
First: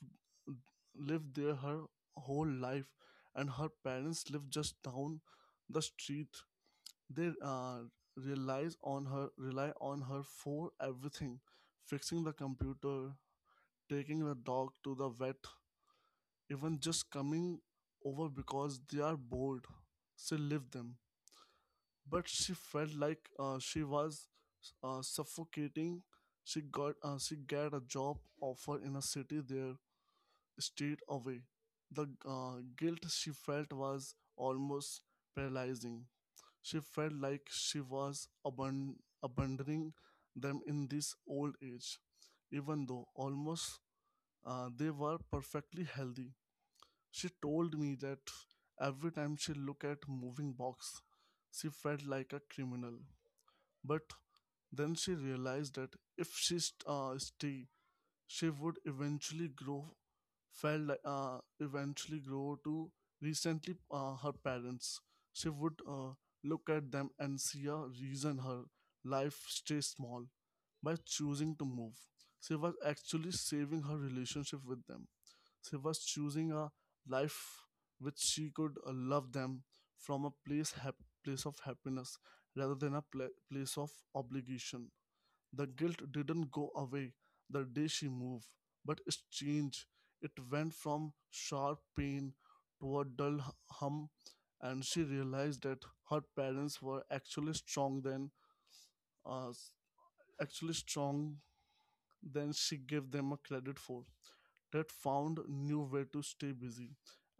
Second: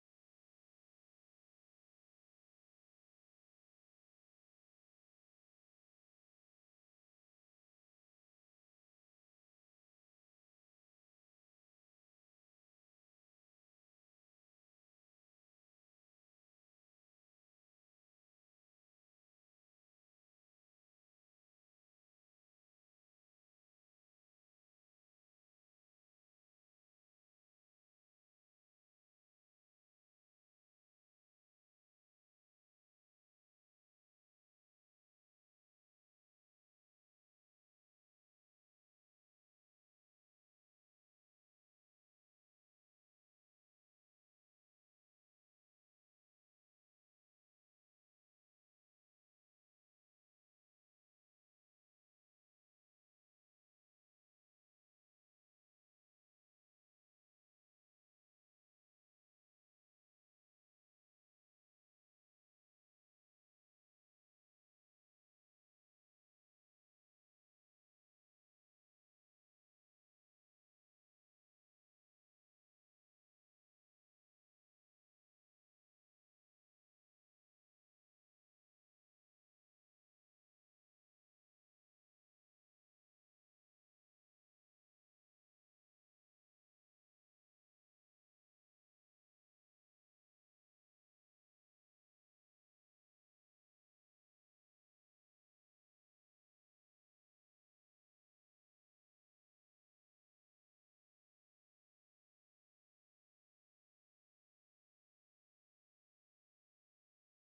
lived there her whole life, and her parents lived just down the street. They relies on her rely on her for everything, fixing the computer, taking the dog to the vet, even just coming over because they are bored. She lived them, but she felt like she was suffocating. She got a job offer in a city there straight away. The guilt she felt was almost paralyzing. She felt like she was abandoning them in this old age, even though almost they were perfectly healthy. She told me that every time she looked at moving box, she felt like a criminal. But then she realized that if stayed, she would eventually grow. Felt like eventually grow to recently her parents. She would look at them and see a reason her life stays small. By choosing to move, she was actually saving her relationship with them. She was choosing a life which she could love them from place of happiness rather than place of obligation. The guilt didn't go away the day she moved, but it changed. It went from sharp pain to a dull hum, and she realized that her parents were actually uh, s- actually strong than she gave them a credit for. That found new way to stay busy,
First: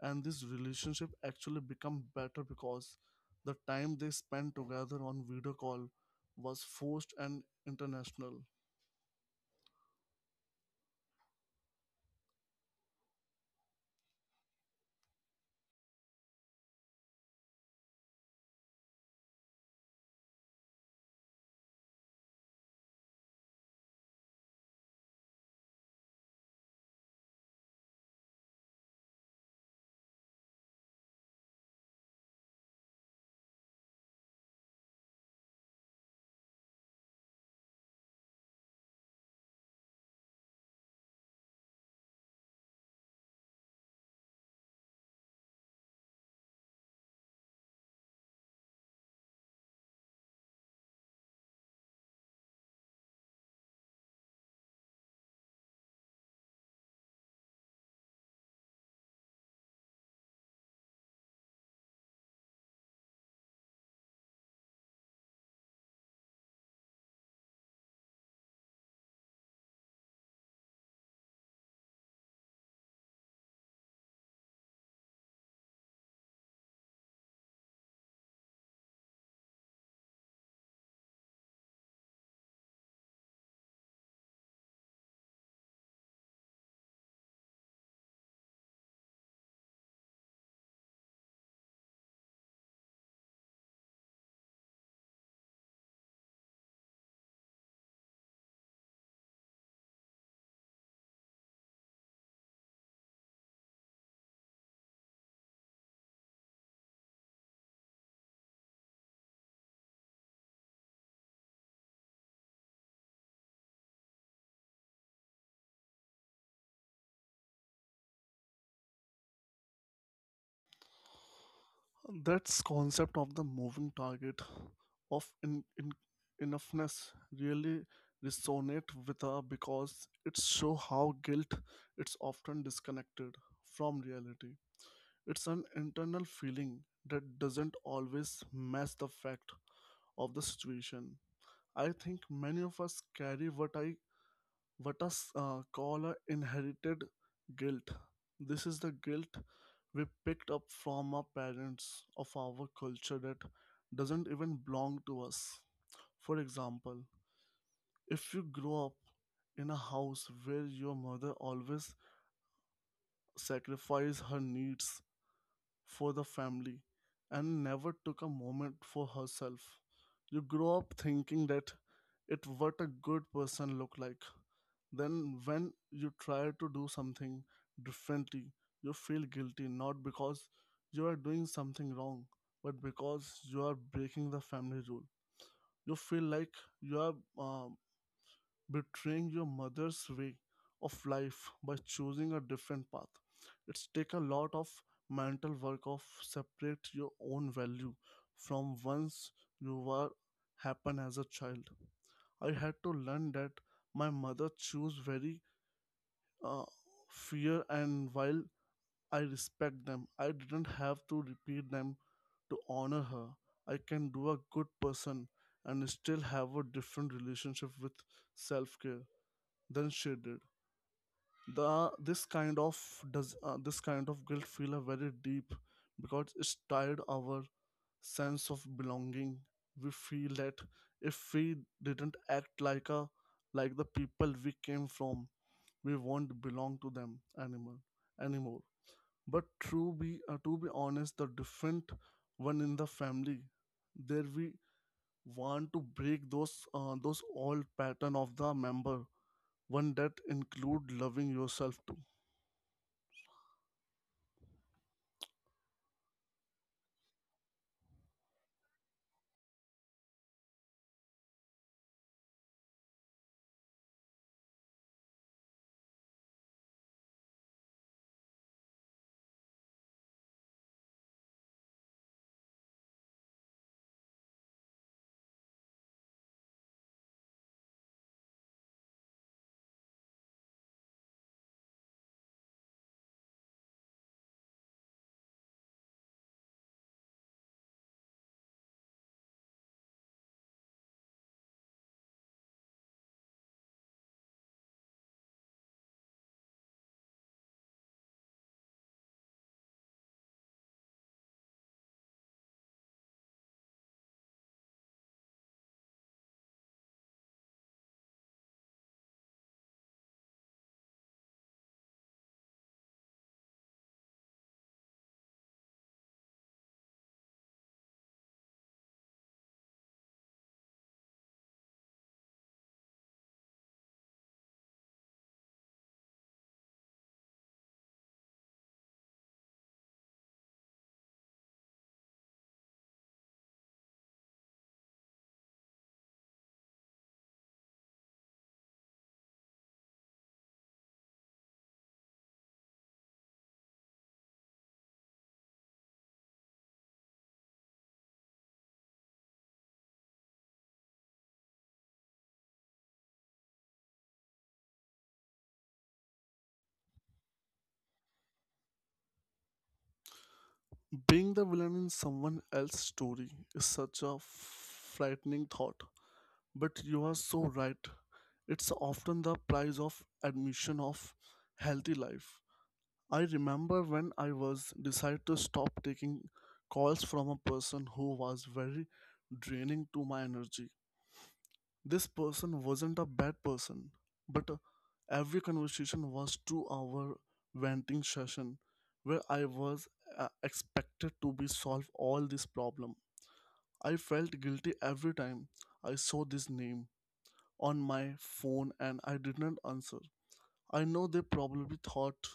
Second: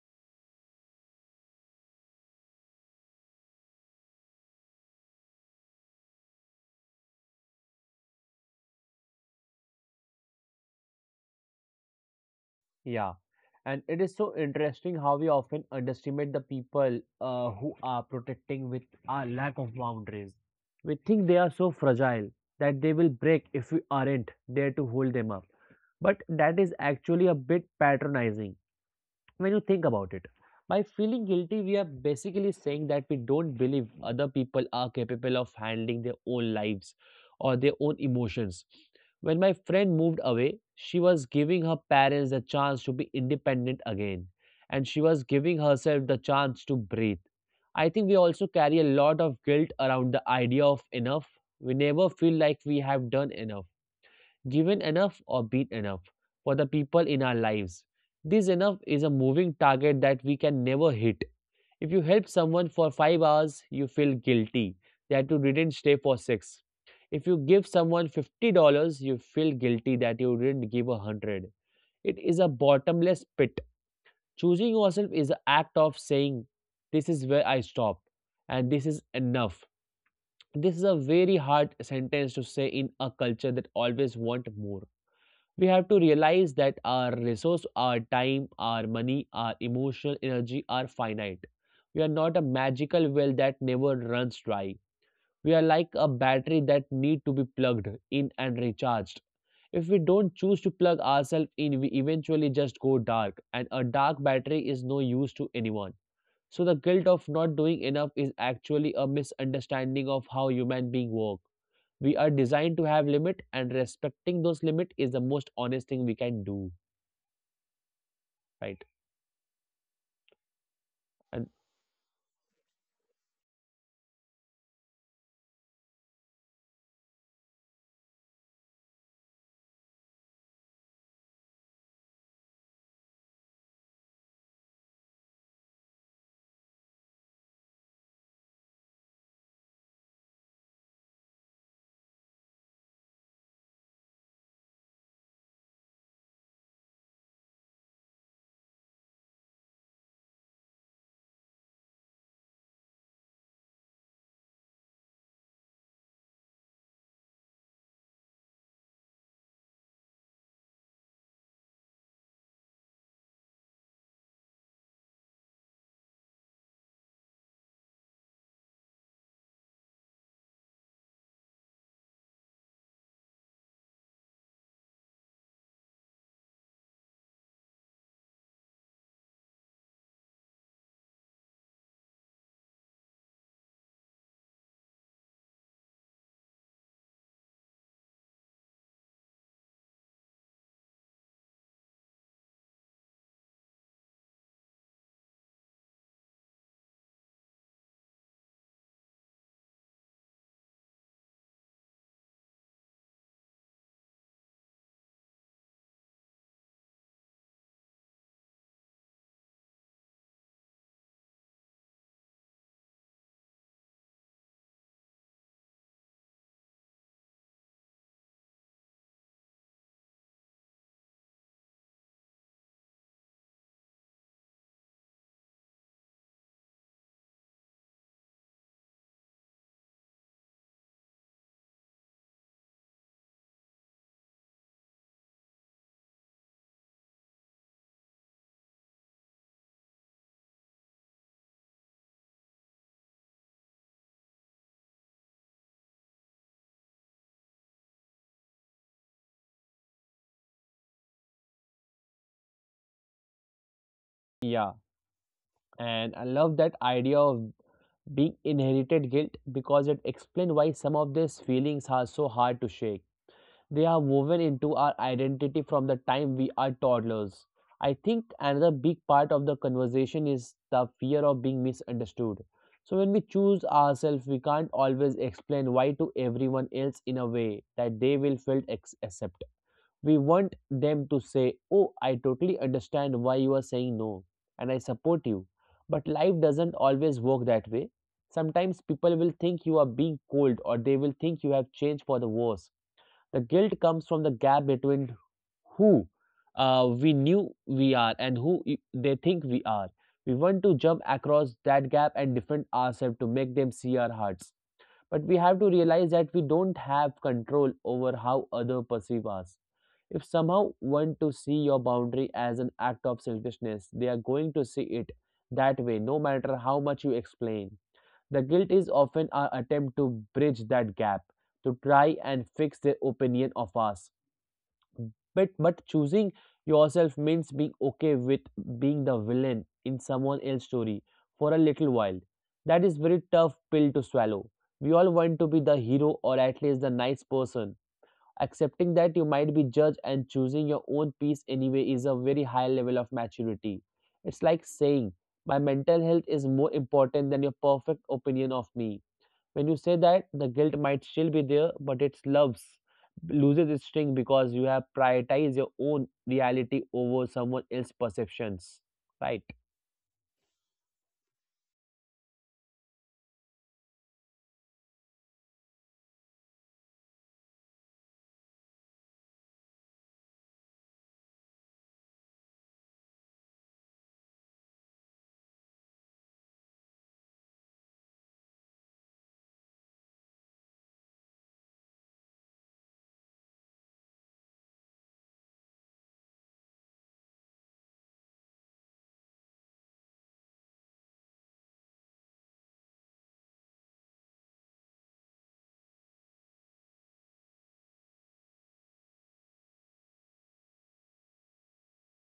and this relationship actually become better because the time they spent together on video call was forced and international.
Yeah, and it is so interesting how we often underestimate the people who are protecting with our lack of boundaries. We think they are so fragile that they will break if we aren't there to hold them up. But that is actually a bit patronizing when you think about it. By feeling guilty, we are basically saying that we don't believe other people are capable of handling their own lives or their own emotions. When my friend moved away, she was giving her parents the chance to be independent again, and she was giving herself the chance to breathe. I think we also carry a lot of guilt around the idea of enough. We never feel like we have done enough, given enough, or been enough for the people in our lives. This enough is a moving target that we can never hit. If you help someone for 5 hours, you feel guilty that you didn't stay for six. If you give someone $50, you feel guilty that you didn't give 100. It is a bottomless pit. Choosing yourself is an act of saying, this is where I stop, and this is enough. This is a very hard sentence to say in a culture that always want more. We have to realize that our resource, our time, our money, our emotional energy are finite. We are not a magical well that never runs dry. We are like a battery that need to be plugged in and recharged. If we don't choose to plug ourselves in, we eventually just go dark, and a dark battery is no use to anyone. So the guilt of not doing enough is actually a misunderstanding of how human beings work. We are designed to have limit, and respecting those limit is the most honest thing we can do, right? And
That's concept of the moving target of in enoughness really resonate with her, because it show how guilt it's often disconnected from reality. It's an internal feeling that doesn't always match the fact of the situation. I think many of us carry what I what us call a inherited guilt. This is the guilt we picked up from our parents of our culture that doesn't even belong to us. For example, if you grow up in a house where your mother always sacrifices her needs for the family and never took a moment for herself. You grow up thinking that it what a good person look like. Then when you try to do something differently, you feel guilty not because you are doing something wrong, but because you are breaking the family rule. You feel like you are betraying your mother's way of life by choosing a different path. It's take a lot of mental work of separate your own value from once you were happen as a child. I had to learn that my mother chose very uh, fear, and while I respect them, I didn't have to repeat them to honor her. I can do a good person and still have a different relationship with self care than she did. The this kind of does This kind of guilt feel a very deep because it's tied our sense of belonging. We feel that if we didn't act like a like the people we came from, we won't belong to them anymore. But true be to be honest the different one in the family, there we want to break those old pattern of the member one that include loving yourself too.
yeah, and I love that idea of being inherited guilt because it explains why some of these feelings are so hard to shake. They are woven into our identity from the time we are toddlers. I think another big part of the conversation is the fear of being misunderstood. So when we choose ourselves, we can't always explain why to everyone else in a way that they will feel accepted. We want them to say, oh, I totally understand why you are saying no, and I support you. But life doesn't always work that way. Sometimes people will think you are being cold, or they will think you have changed for the worse. The guilt comes from the gap between who we knew we are and who they think we are. We want to jump across that gap and defend ourselves to make them see our hearts. But we have to realize that we don't have control over how others perceive us. If somehow want to see your boundary as an act of selfishness, they are going to see it that way, no matter how much you explain. The guilt is often our attempt to bridge that gap, to try and fix their opinion of us. But choosing yourself means being okay with being the villain in someone else's story for a little while. That is very tough pill to swallow. We all want to be the hero or at least the nice person. Accepting that you might be judged and choosing your own peace anyway is a very high level of maturity. It's like saying, "My mental health is more important than your perfect opinion of me." When you say that, the guilt might still be there, but its loves loses its sting because you have prioritized your own reality over someone else's perceptions. Right?
Being the villain in someone else's story is such a frightening thought, but you are so right. It's often the price of admission of healthy life. I remember when I was decided to stop taking calls from a person who was very draining to my energy. This person wasn't a bad person, but every conversation was 2-hour venting session where I was expected to be solve all this problem. I felt guilty every time I saw this name on my phone and I didn't answer. I know they probably thought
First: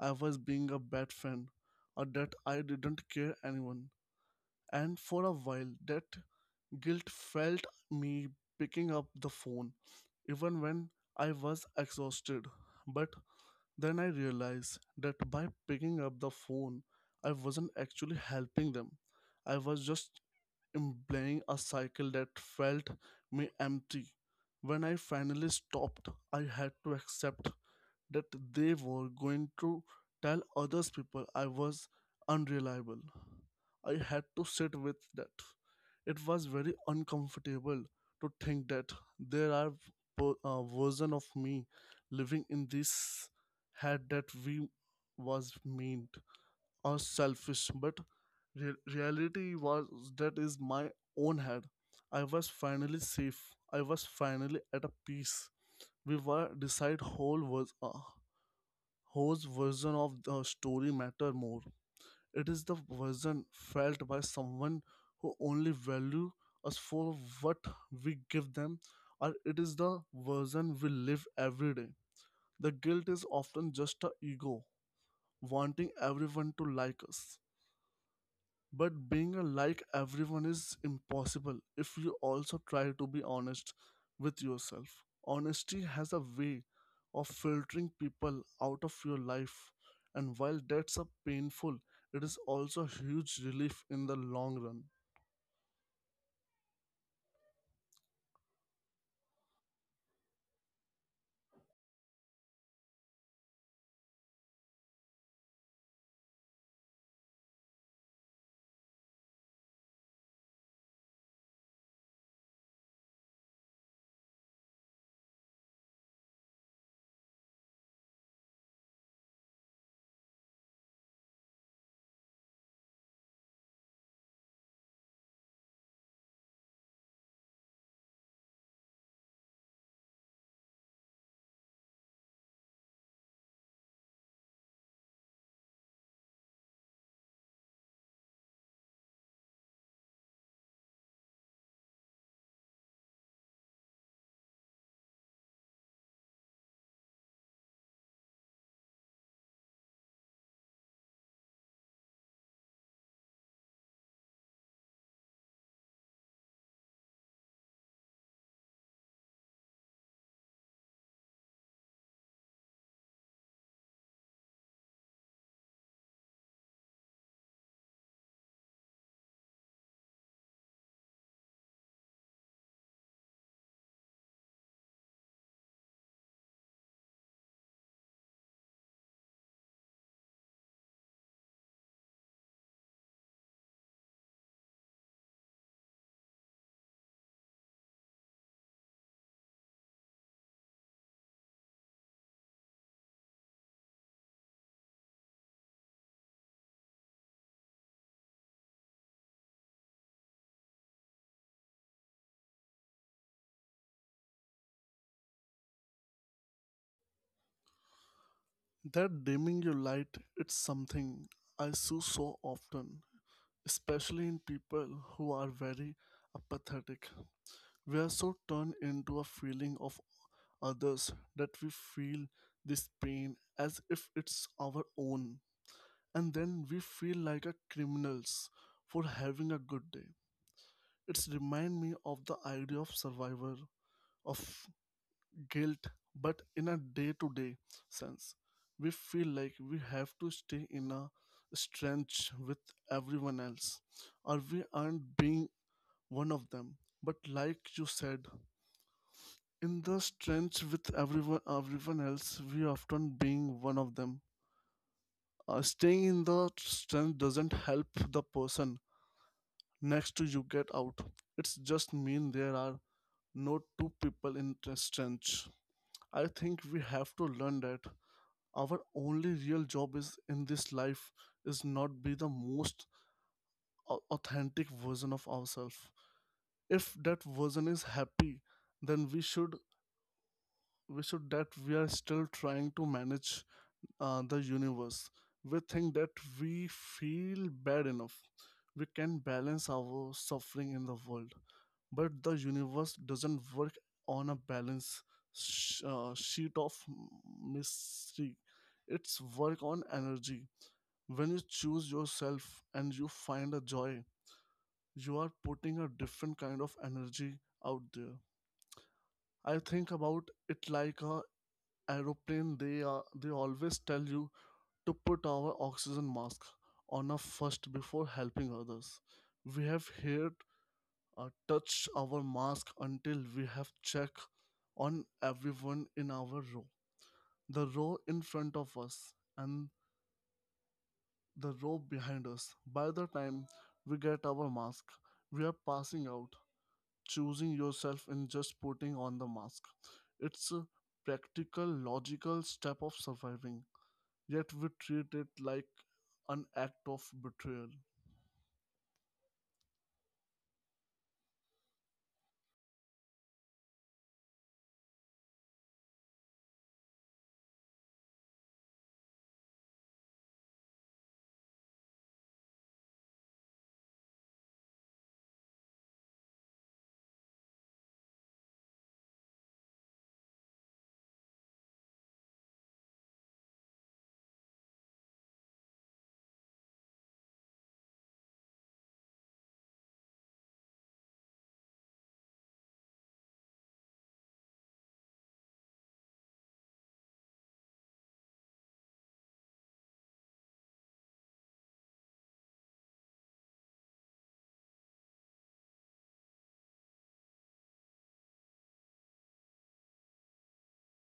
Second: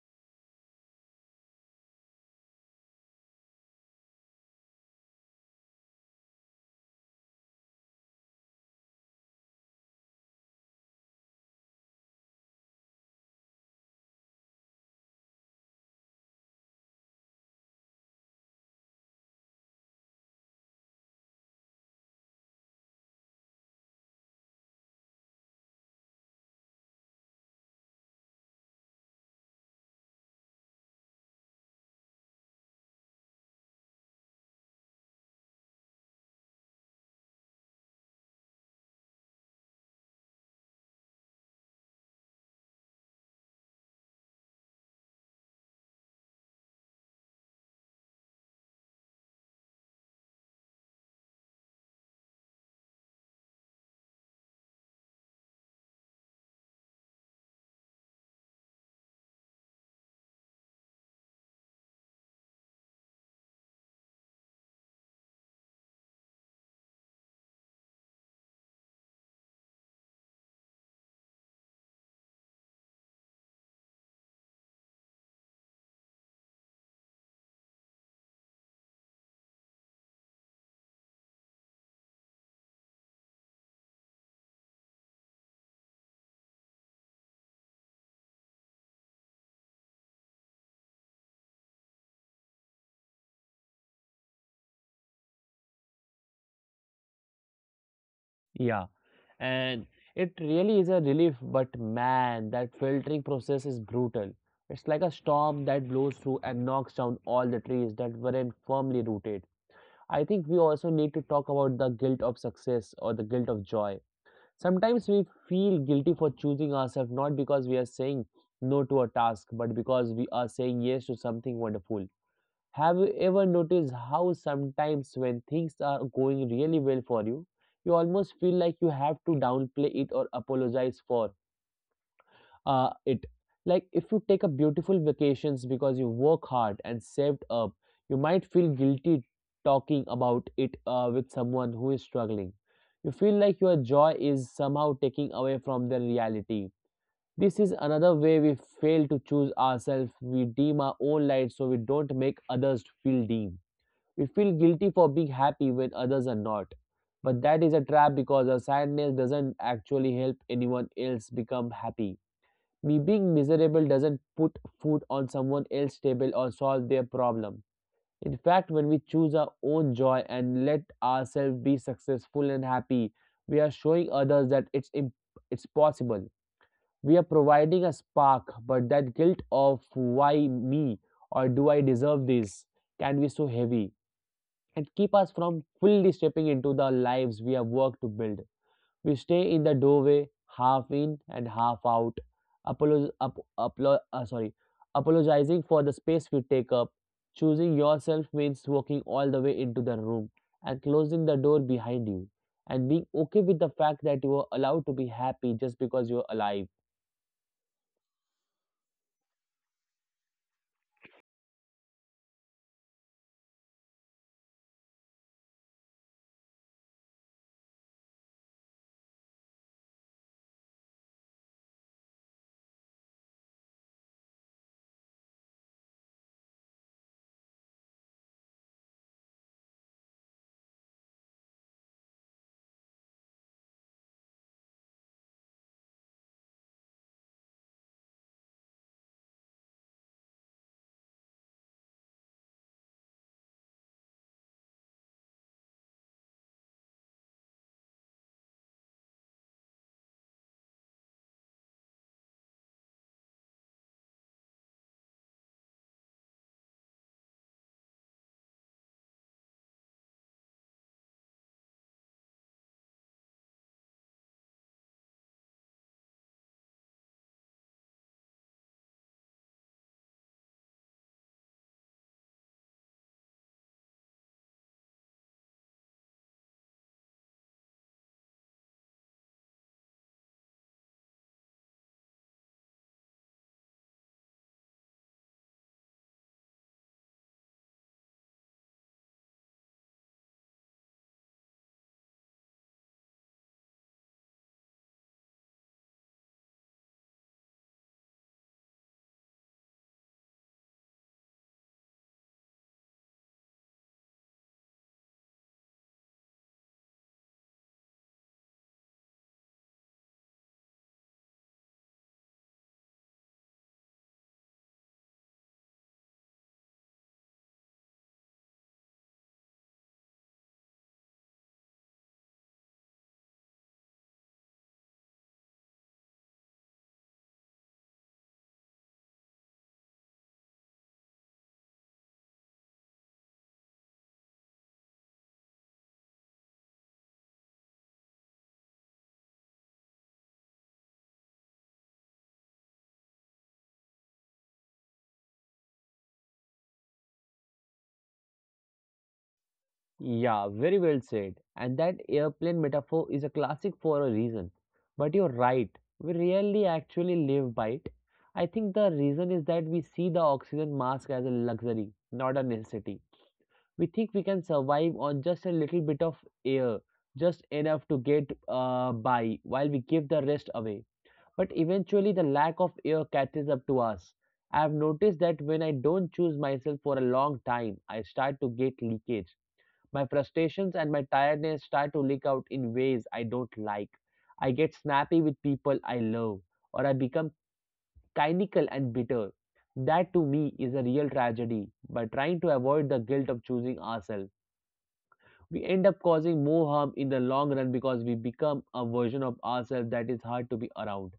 I was being a bad friend or that I didn't care anyone. And for a while that guilt felt me picking up the phone, even when I was exhausted. But then I realized that by picking up the phone, I wasn't actually helping them. I was just employing a cycle that felt me empty. When I finally stopped, I had to accept that they were going to tell others people I was unreliable. I had to sit with that. It was very uncomfortable to think that there are version of me living in this head that we was mean or selfish, but reality was that is my own head. I was finally safe. I was finally at a peace. We were decide whole was whose version of the story matter more. It is the version felt by someone who only value us for what we give them, or it is the version we live every day. The guilt is often just our ego wanting everyone to like us. But being a like everyone is impossible if you also try to be honest with yourself. Honesty has a way of filtering people out of your life, and while that's a painful, it is also a huge relief in the long run.
Yeah. And it really is a relief, but man, that filtering process is brutal. It's like a storm that blows through and knocks down all the trees that weren't firmly rooted. I think we also need to talk about the guilt of success or the guilt of joy. Sometimes we feel guilty for choosing ourselves not because we are saying no to a task, but because we are saying yes to something wonderful. Have you ever noticed how sometimes when things are going really well for you, you almost feel like you have to downplay it or apologize for it? Like if you take a beautiful vacations because you work hard and saved up, you might feel guilty talking about it with someone who is struggling. You feel like your joy is somehow taking away from their reality. This is another way we fail to choose ourselves. We dim our own light so we don't make others feel dim. We feel guilty for being happy when others are not. But that is a trap because our sadness doesn't actually help anyone else become happy. Me being miserable doesn't put food on someone else's table or solve their problem. In fact, when we choose our own joy and let ourselves be successful and happy, we are showing others that it's possible. We are providing a spark, but that guilt of "why me" or "do I deserve this" can be so heavy and keep us from fully stepping into the lives we have worked to build. We stay in the doorway, half in and half out, apolo- ap- aplo- uh, sorry, apologizing for the space we take up. Choosing yourself means walking all the way into the room and closing the door behind you, and being okay with the fact that you are allowed to be happy just because you're alive.
That dimming your light, it's something I see so often, especially in people who are very apathetic. We are so turned into a feeling of others that we feel this pain as if it's our own, and then we feel like a criminals for having a good day. It's remind me of the idea of survivor of guilt, but in a day-to-day sense. We feel like we have to stay in a strange with everyone else, or we aren't being one of them. But like you said, in the trench with everyone else we often being one of them. Staying in the trench doesn't help the person next to you get out. It's just mean there are no two people in the trench. I think we have to learn that our only real job is in this life is not be the most authentic version of ourselves. If that version is happy then we should that we are still trying to manage the universe. We think that we feel bad enough. We can balance our suffering in the world. But the universe doesn't work on a balance sheet of mystery. It's work on energy. When you choose yourself and you find a joy, you are putting a different kind of energy out there. I think about it like a aeroplane. They always tell you to put our oxygen mask on us first before helping others. We have here touched our mask until we have checked on everyone in our row, the row in front of us, and the row behind us. By the time we get our mask, we are passing out. Choosing yourself and just putting on the mask. It's a practical, logical step of surviving, yet we treat it like an act of betrayal.
Yeah, very well said. And that airplane metaphor is a classic for a reason. But you're right, we rarely actually live by it. I think the reason is that we see the oxygen mask as a luxury, not a necessity. We think we can survive on just a little bit of air, just enough to get by while we give the rest away. But eventually, the lack of air catches up to us. I have noticed that when I don't choose myself for a long time, I start to get leakage. My frustrations and my tiredness start to leak out in ways I don't like. I get snappy with people I love, or I become cynical and bitter. That to me is a real tragedy. By trying to avoid the guilt of choosing ourselves, we end up causing more harm in the long run because we become a version of ourselves that is hard to be around.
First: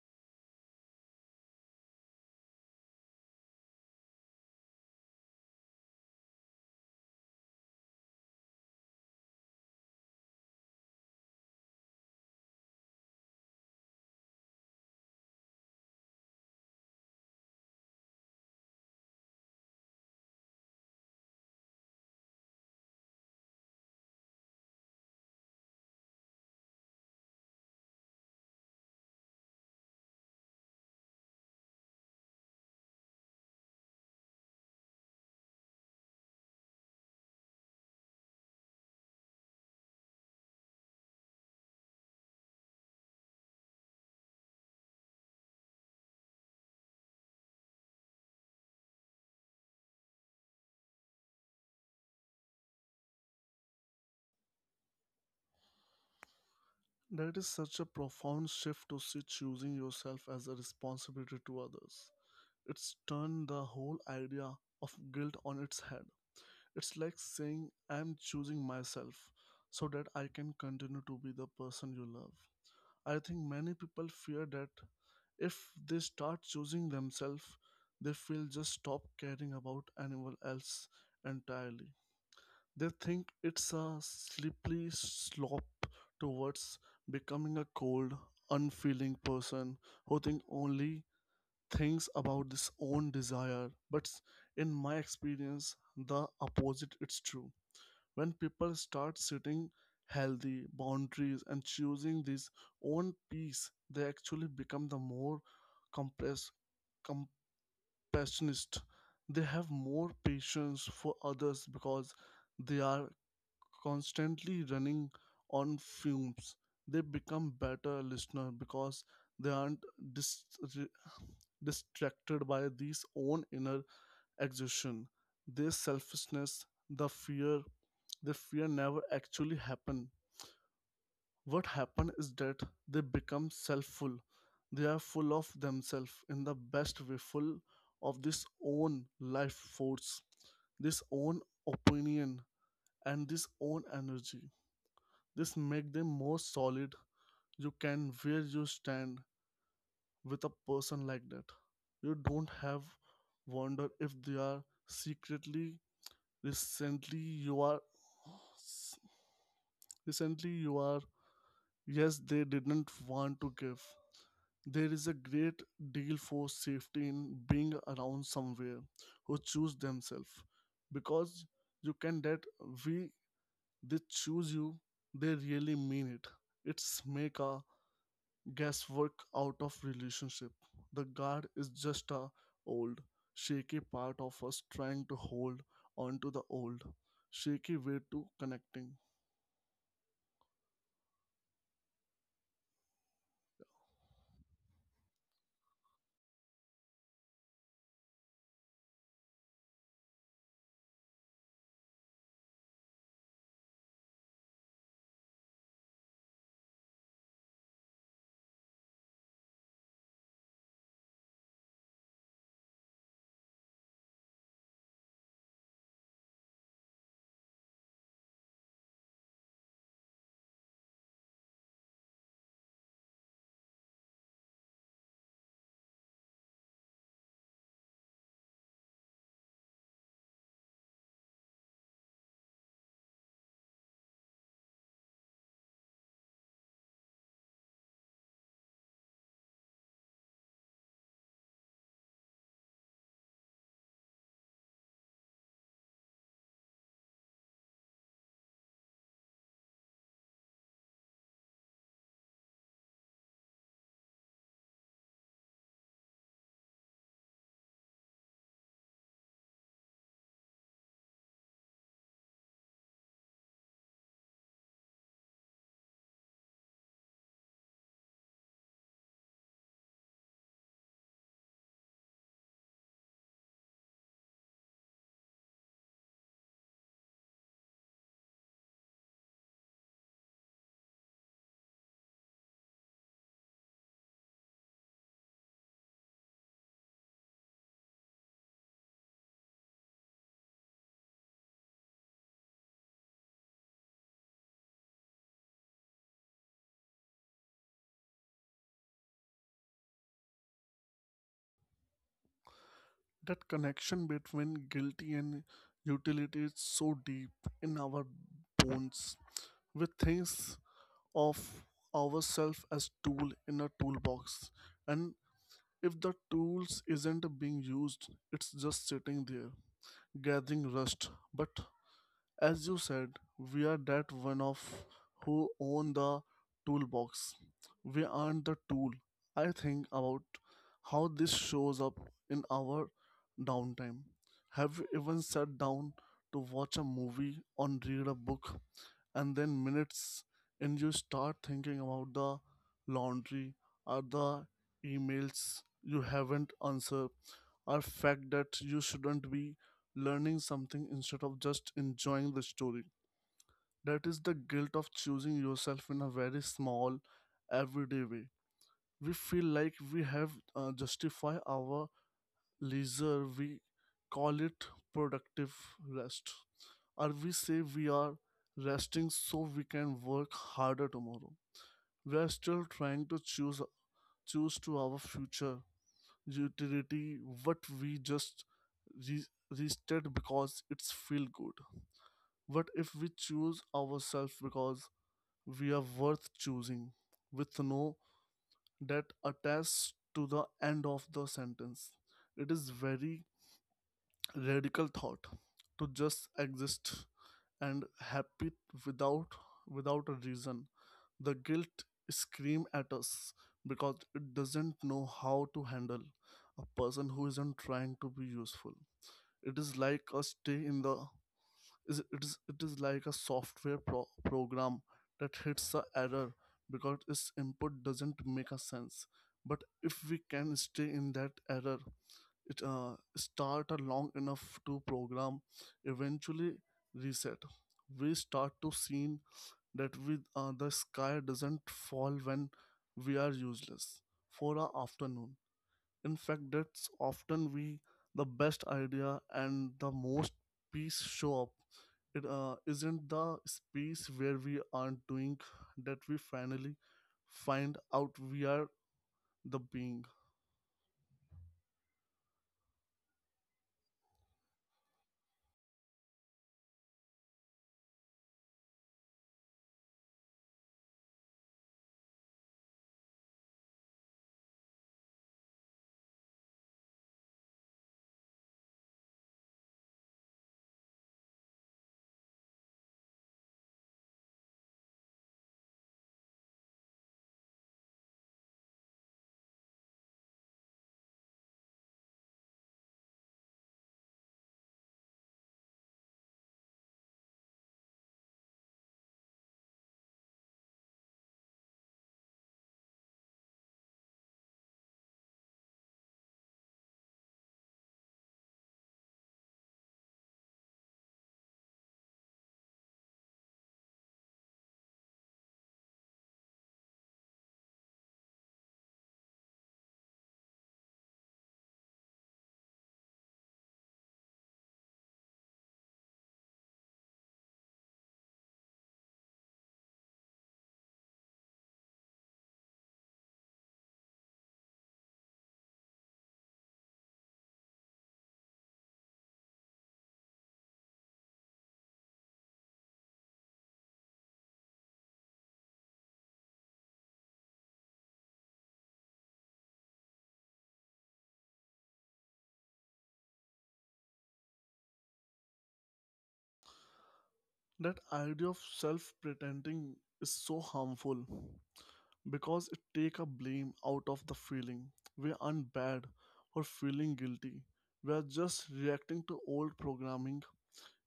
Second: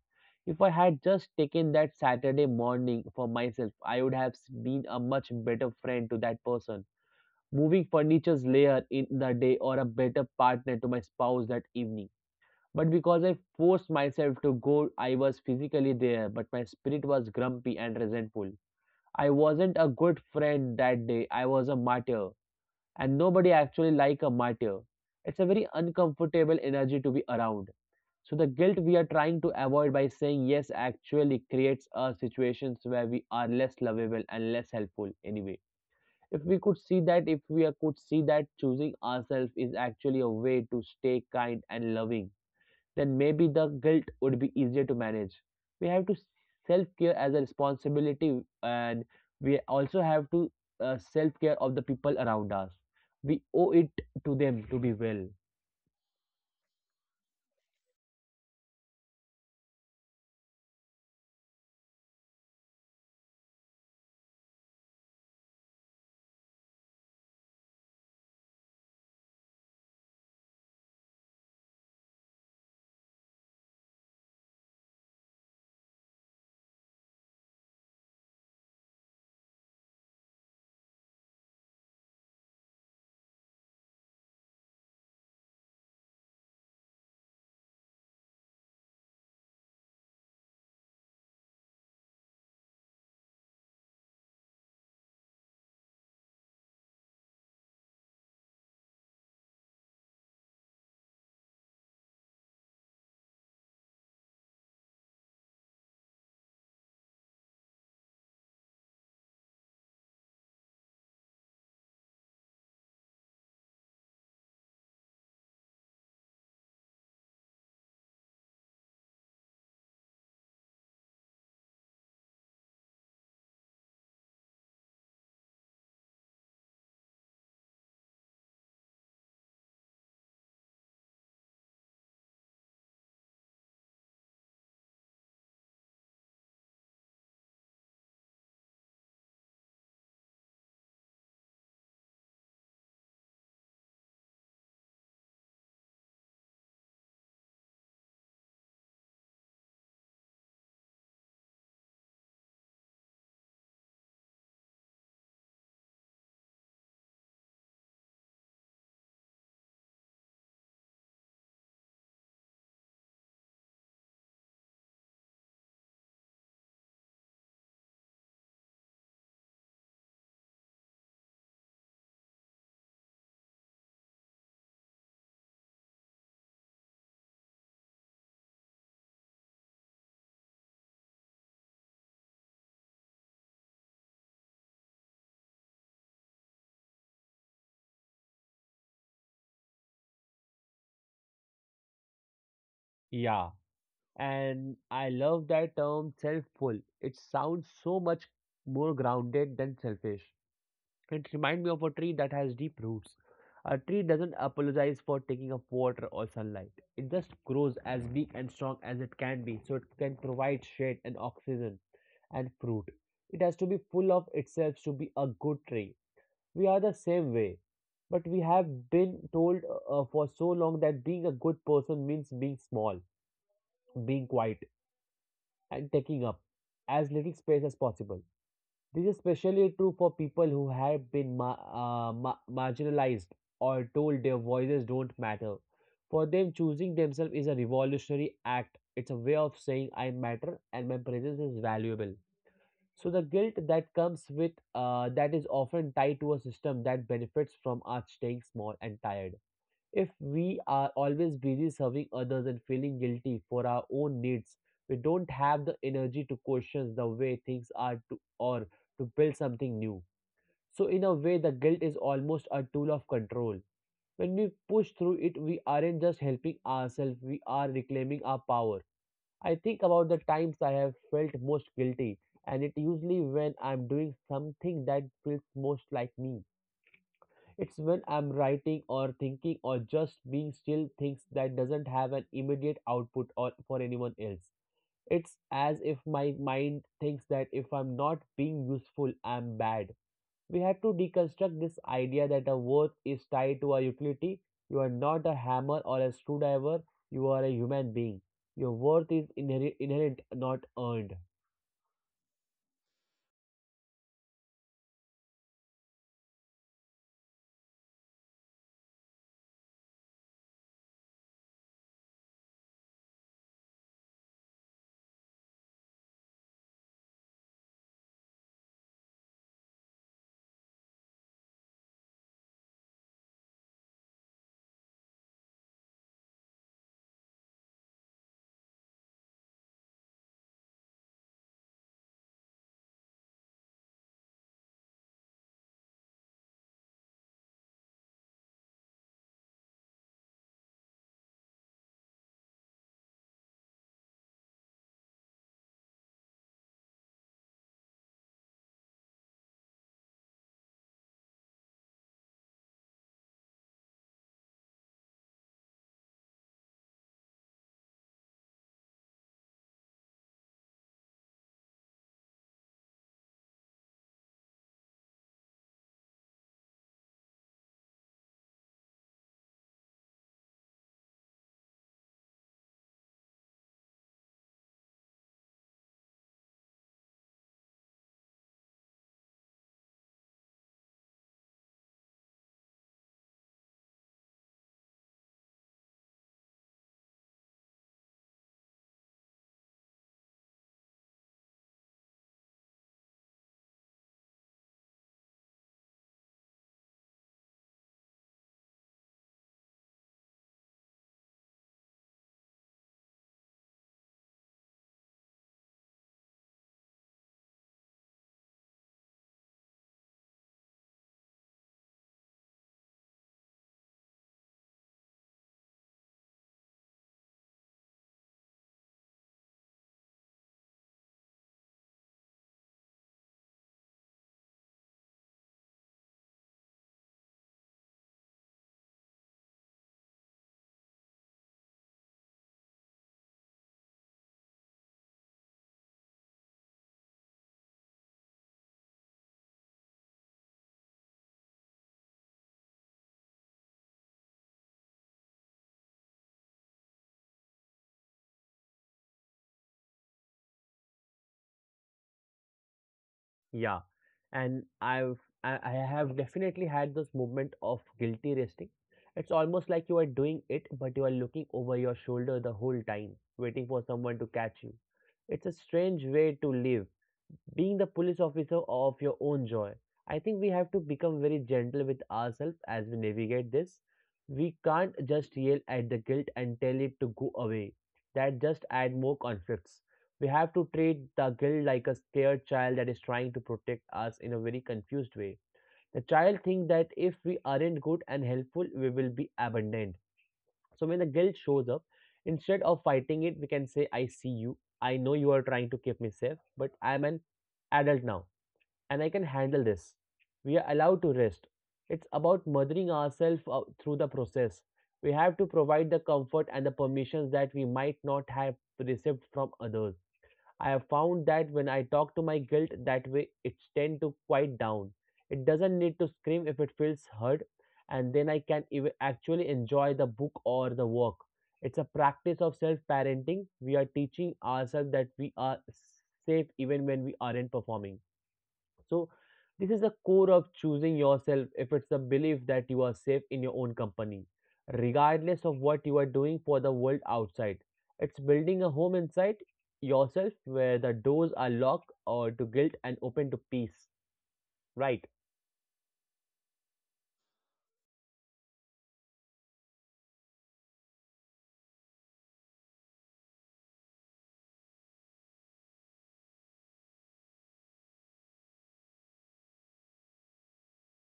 If I had just taken that Saturday morning for myself, I would have been a much better friend to that person moving furniture's layer in the day, or a better partner to my spouse that evening. But because I forced myself to go, I was physically there, but my spirit was grumpy and resentful. I wasn't a good friend that day, I was a martyr, and nobody actually like a martyr. It's a very uncomfortable energy to be around. So the guilt we are trying to avoid by saying yes actually creates us situations where we are less lovable and less helpful anyway. If we could see that, if we could see that choosing ourselves is actually a way to stay kind and loving, then maybe the guilt would be easier to manage. We have to self care as a responsibility, and we also have to self care of the people around us. We owe it to them to be well.
That is such a profound shift to see choosing yourself as a responsibility to others. It's turned the whole idea of guilt on its head. It's like saying, I'm choosing myself so that I can continue to be the person you love. I think many people fear that if they start choosing themselves, they will just stop caring about anyone else entirely. They think it's a slippery slope towards becoming a cold, unfeeling person who think only things about his own desire. But in my experience, the opposite is true. When people start setting healthy boundaries and choosing this own peace, they actually become the more compressed compassionist. They have more patience for others because they are constantly running on fumes. They become better listener because they aren't dis- re- distracted by these own inner exhaustion, their selfishness, the fear. The fear never actually happen. What happen is that they become selfful. They are full of themselves in the best way, full of this own life force, this own opinion, and this own energy. This make them more solid. You can where you stand with a person like that. You don't have wonder if they are secretly recently you are recently you are yes they didn't want to give. There is a great deal for safety in being around somewhere who choose themselves because you can that we they choose you. They really mean it. It's make a guesswork out of relationship. The guard is just a old, shaky part of us trying to hold on to the old, shaky way to connecting.
Yeah, and I love that term selfful. It sounds so much more grounded than selfish. It reminds me of a tree that has deep roots. A tree doesn't apologize for taking up water or sunlight. It just grows as big and strong as it can be so it can provide shade and oxygen and fruit. It has to be full of itself to be a good tree. We are the same way. But we have been told for so long that being a good person means being small, being quiet, and taking up as little space as possible. This is especially true for people who have been marginalized or told their voices don't matter. For them, choosing themselves is a revolutionary act. It's a way of saying I matter and my presence is valuable. So the guilt that comes with that is often tied to a system that benefits from us staying small and tired. If we are always busy serving others and feeling guilty for our own needs, we don't have the energy to question the way things are to, or to build something new. So, in a way, the guilt is almost a tool of control. When we push through it, we aren't just helping ourselves, we are reclaiming our power. I think about the times I have felt most guilty, and it usually when I'm doing something that feels most like me. It's when I'm writing or thinking or just being still, things that doesn't have an immediate output or for anyone else. It's as if my mind thinks that if I'm not being useful, I'm bad. We had to deconstruct this idea that a worth is tied to a utility. You are not a hammer or a screwdriver, you are a human being. Your worth is inherent, not earned.
That connection between guilty and utility is so deep in our bones. We think of ourselves as tool in a toolbox, and if the tools isn't being used, it's just sitting there, gathering rust. But as you said, we are that one of who own the toolbox. We aren't the tool. I think about how this shows up in our downtime. Have you even sat down to watch a movie or read a book and then minutes and you start thinking about the laundry or the emails you haven't answered are fact that you shouldn't be learning something instead of just enjoying the story? That is the guilt of choosing yourself in a very small, everyday way. We feel like we have justify our leisure. We call it productive rest, or we say we are resting so we can work harder tomorrow. We are still trying to choose to our future utility what we just re- rested because it's feel good. What if we choose ourselves because we are worth choosing with no that attached to the end of the sentence? It is very radical thought to just exist and happy without without a reason. The guilt scream at us because it doesn't know how to handle a person who isn't trying to be useful. It is like a stay in the is it is it is like a software program that hits a error because its input doesn't make a sense. But if we can stay in that error it start a long enough to program eventually reset. We start to see that with the sky doesn't fall when we are useless for an afternoon. In fact, that's often we the best idea and the most peace show up. It isn't the space where we aren't doing that we finally find out we are the being.
Yeah, and I have definitely had this moment of guilty resting. It's almost like you are doing it, but you are looking over your shoulder the whole time, waiting for someone to catch you. It's a strange way to live, being the police officer of your own joy. I think we have to become very gentle with ourselves as we navigate this. We can't just yell at the guilt and tell it to go away. That just add more conflicts. We have to treat the guilt like a scared child that is trying to protect us in a very confused way. The child thinks that if we aren't good and helpful, we will be abandoned. So when the guilt shows up, instead of fighting it, we can say, "I see you. I know you are trying to keep me safe, but I am an adult now and I can handle this. We are allowed to rest." It's about mothering ourselves through the process. We have to provide the comfort and the permissions that we might not have received from others. I have found that when I talk to my guilt that way, it's tend to quiet down. It doesn't need to scream if it feels heard, and then I can actually enjoy the book or the work. It's a practice of self-parenting. We are teaching ourselves that we are safe even when we aren't performing. So, this is the core of choosing yourself, if it's the belief that you are safe in your own company, regardless of what you are doing for the world outside. It's building a home inside yourself where the doors are locked or to guilt and open to peace. Right?
That idea of self pretending is so harmful because it take a blame out of the feeling. We aren't bad or feeling guilty. We are just reacting to old programming.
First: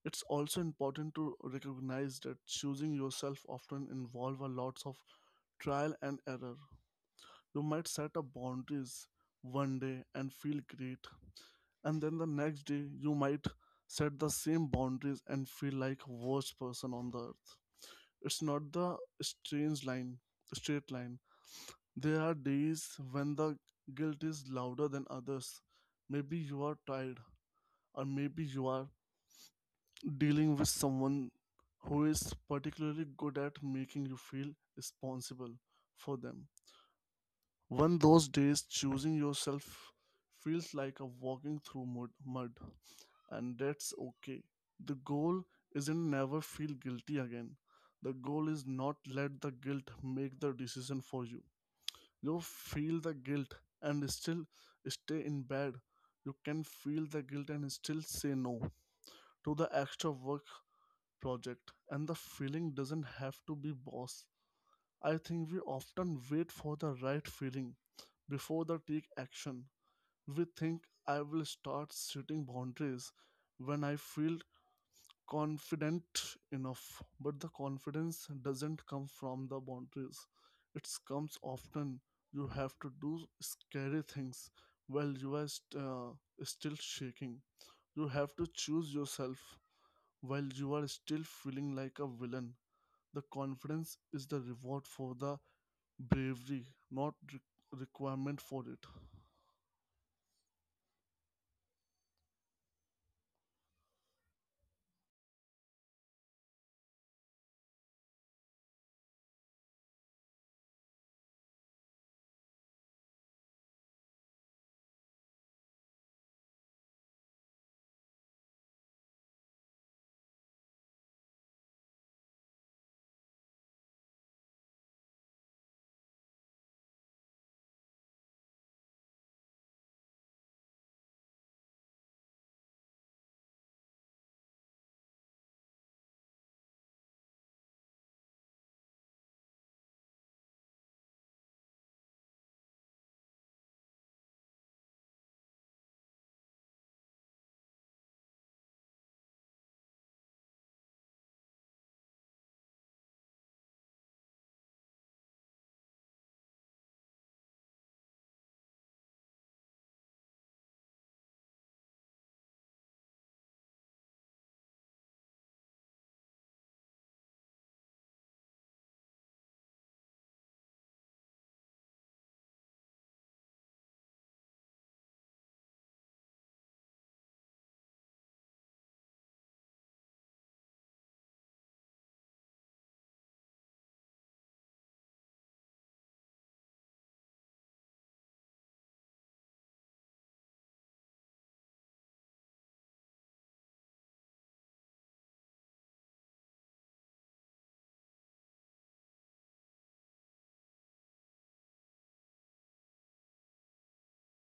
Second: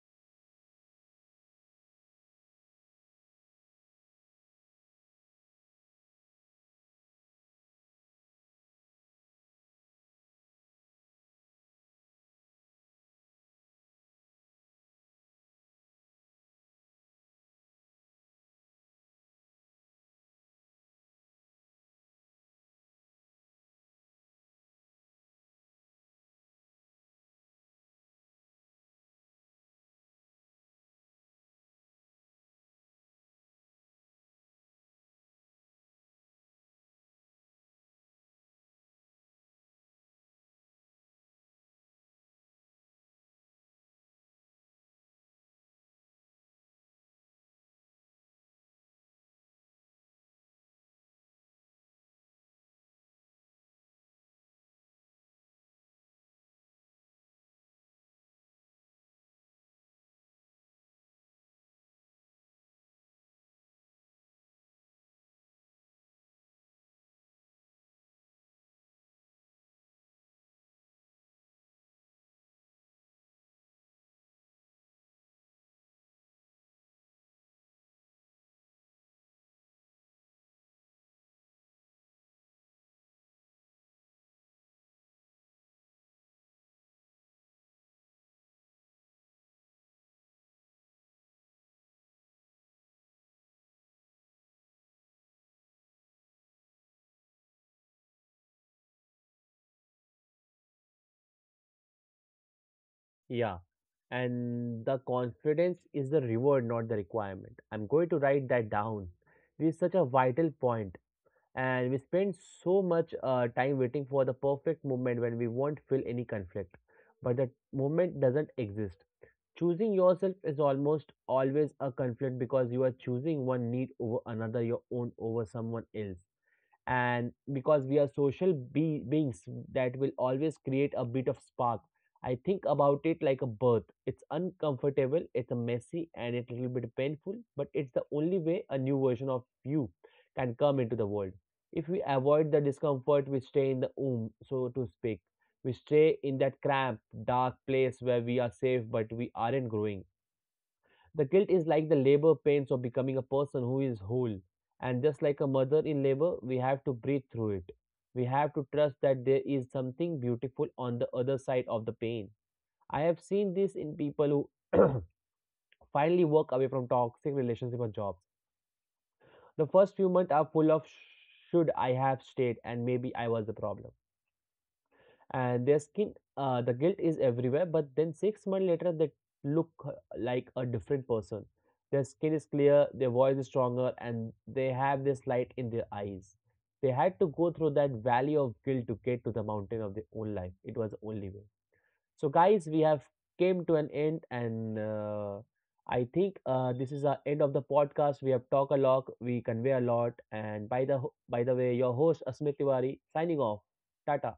It's also important to recognize that choosing yourself often involves a lot of trial and error. You might set up boundaries one day and feel great, and then the next day you might set the same boundaries and feel like worst person on the earth. It's not the strange line, straight line. There are days when the guilt is louder than others. Maybe you are tired, or maybe you are dealing with someone who is particularly good at making you feel responsible for them. One those days, choosing yourself feels like a walking through mud, mud, and that's okay. The goal isn't never feel guilty again. The goal is not let the guilt make the decision for you. You feel the guilt and still stay in bed. You can feel the guilt and still say no to the extra work project, and the feeling doesn't have to be boss. I think we often wait for the right feeling before they take action. We think I will start setting boundaries when I feel confident enough, but the confidence doesn't come from the boundaries. It comes often you have to do scary things while you are still shaking. You have to choose yourself while you are still feeling like a villain. The confidence is the reward for the bravery, not requirement for it.
Yeah. And the confidence is the reward, not the requirement. I'm going to write that down. This is such a vital point, and we spend so much time waiting for the perfect moment when we won't feel any conflict. But that moment doesn't exist. Choosing yourself is almost always a conflict because you are choosing one need over another, your own over someone else, and because we are social beings, that will always create a bit of spark. I think about it like a birth. It's uncomfortable, it's a messy, and it's a little bit painful, but it's the only way a new version of you can come into the world. If we avoid the discomfort, we stay in the womb, so to speak. We stay in that cramped dark place where we are safe but we aren't growing. The guilt is like the labor pains of becoming a person who is whole. And just like a mother in labor, we have to breathe through it. We have to trust that there is something beautiful on the other side of the pain. I have seen this in people who finally walk away from toxic relationships or jobs. The first few months are full of "should I have stayed" and "maybe I was the problem", and their skin, the guilt is everywhere. But then six months later they look like a different person. Their skin is clear, their voice is stronger, and they have this light in their eyes. They had to go through that valley of guilt to get to the mountain of their own life. It was the only way. So guys, we have came to an end, and I think this is the end of the podcast. We have talked a lot, we convey a lot, and by the by the way, your host Asmit Tiwari signing off. Tata.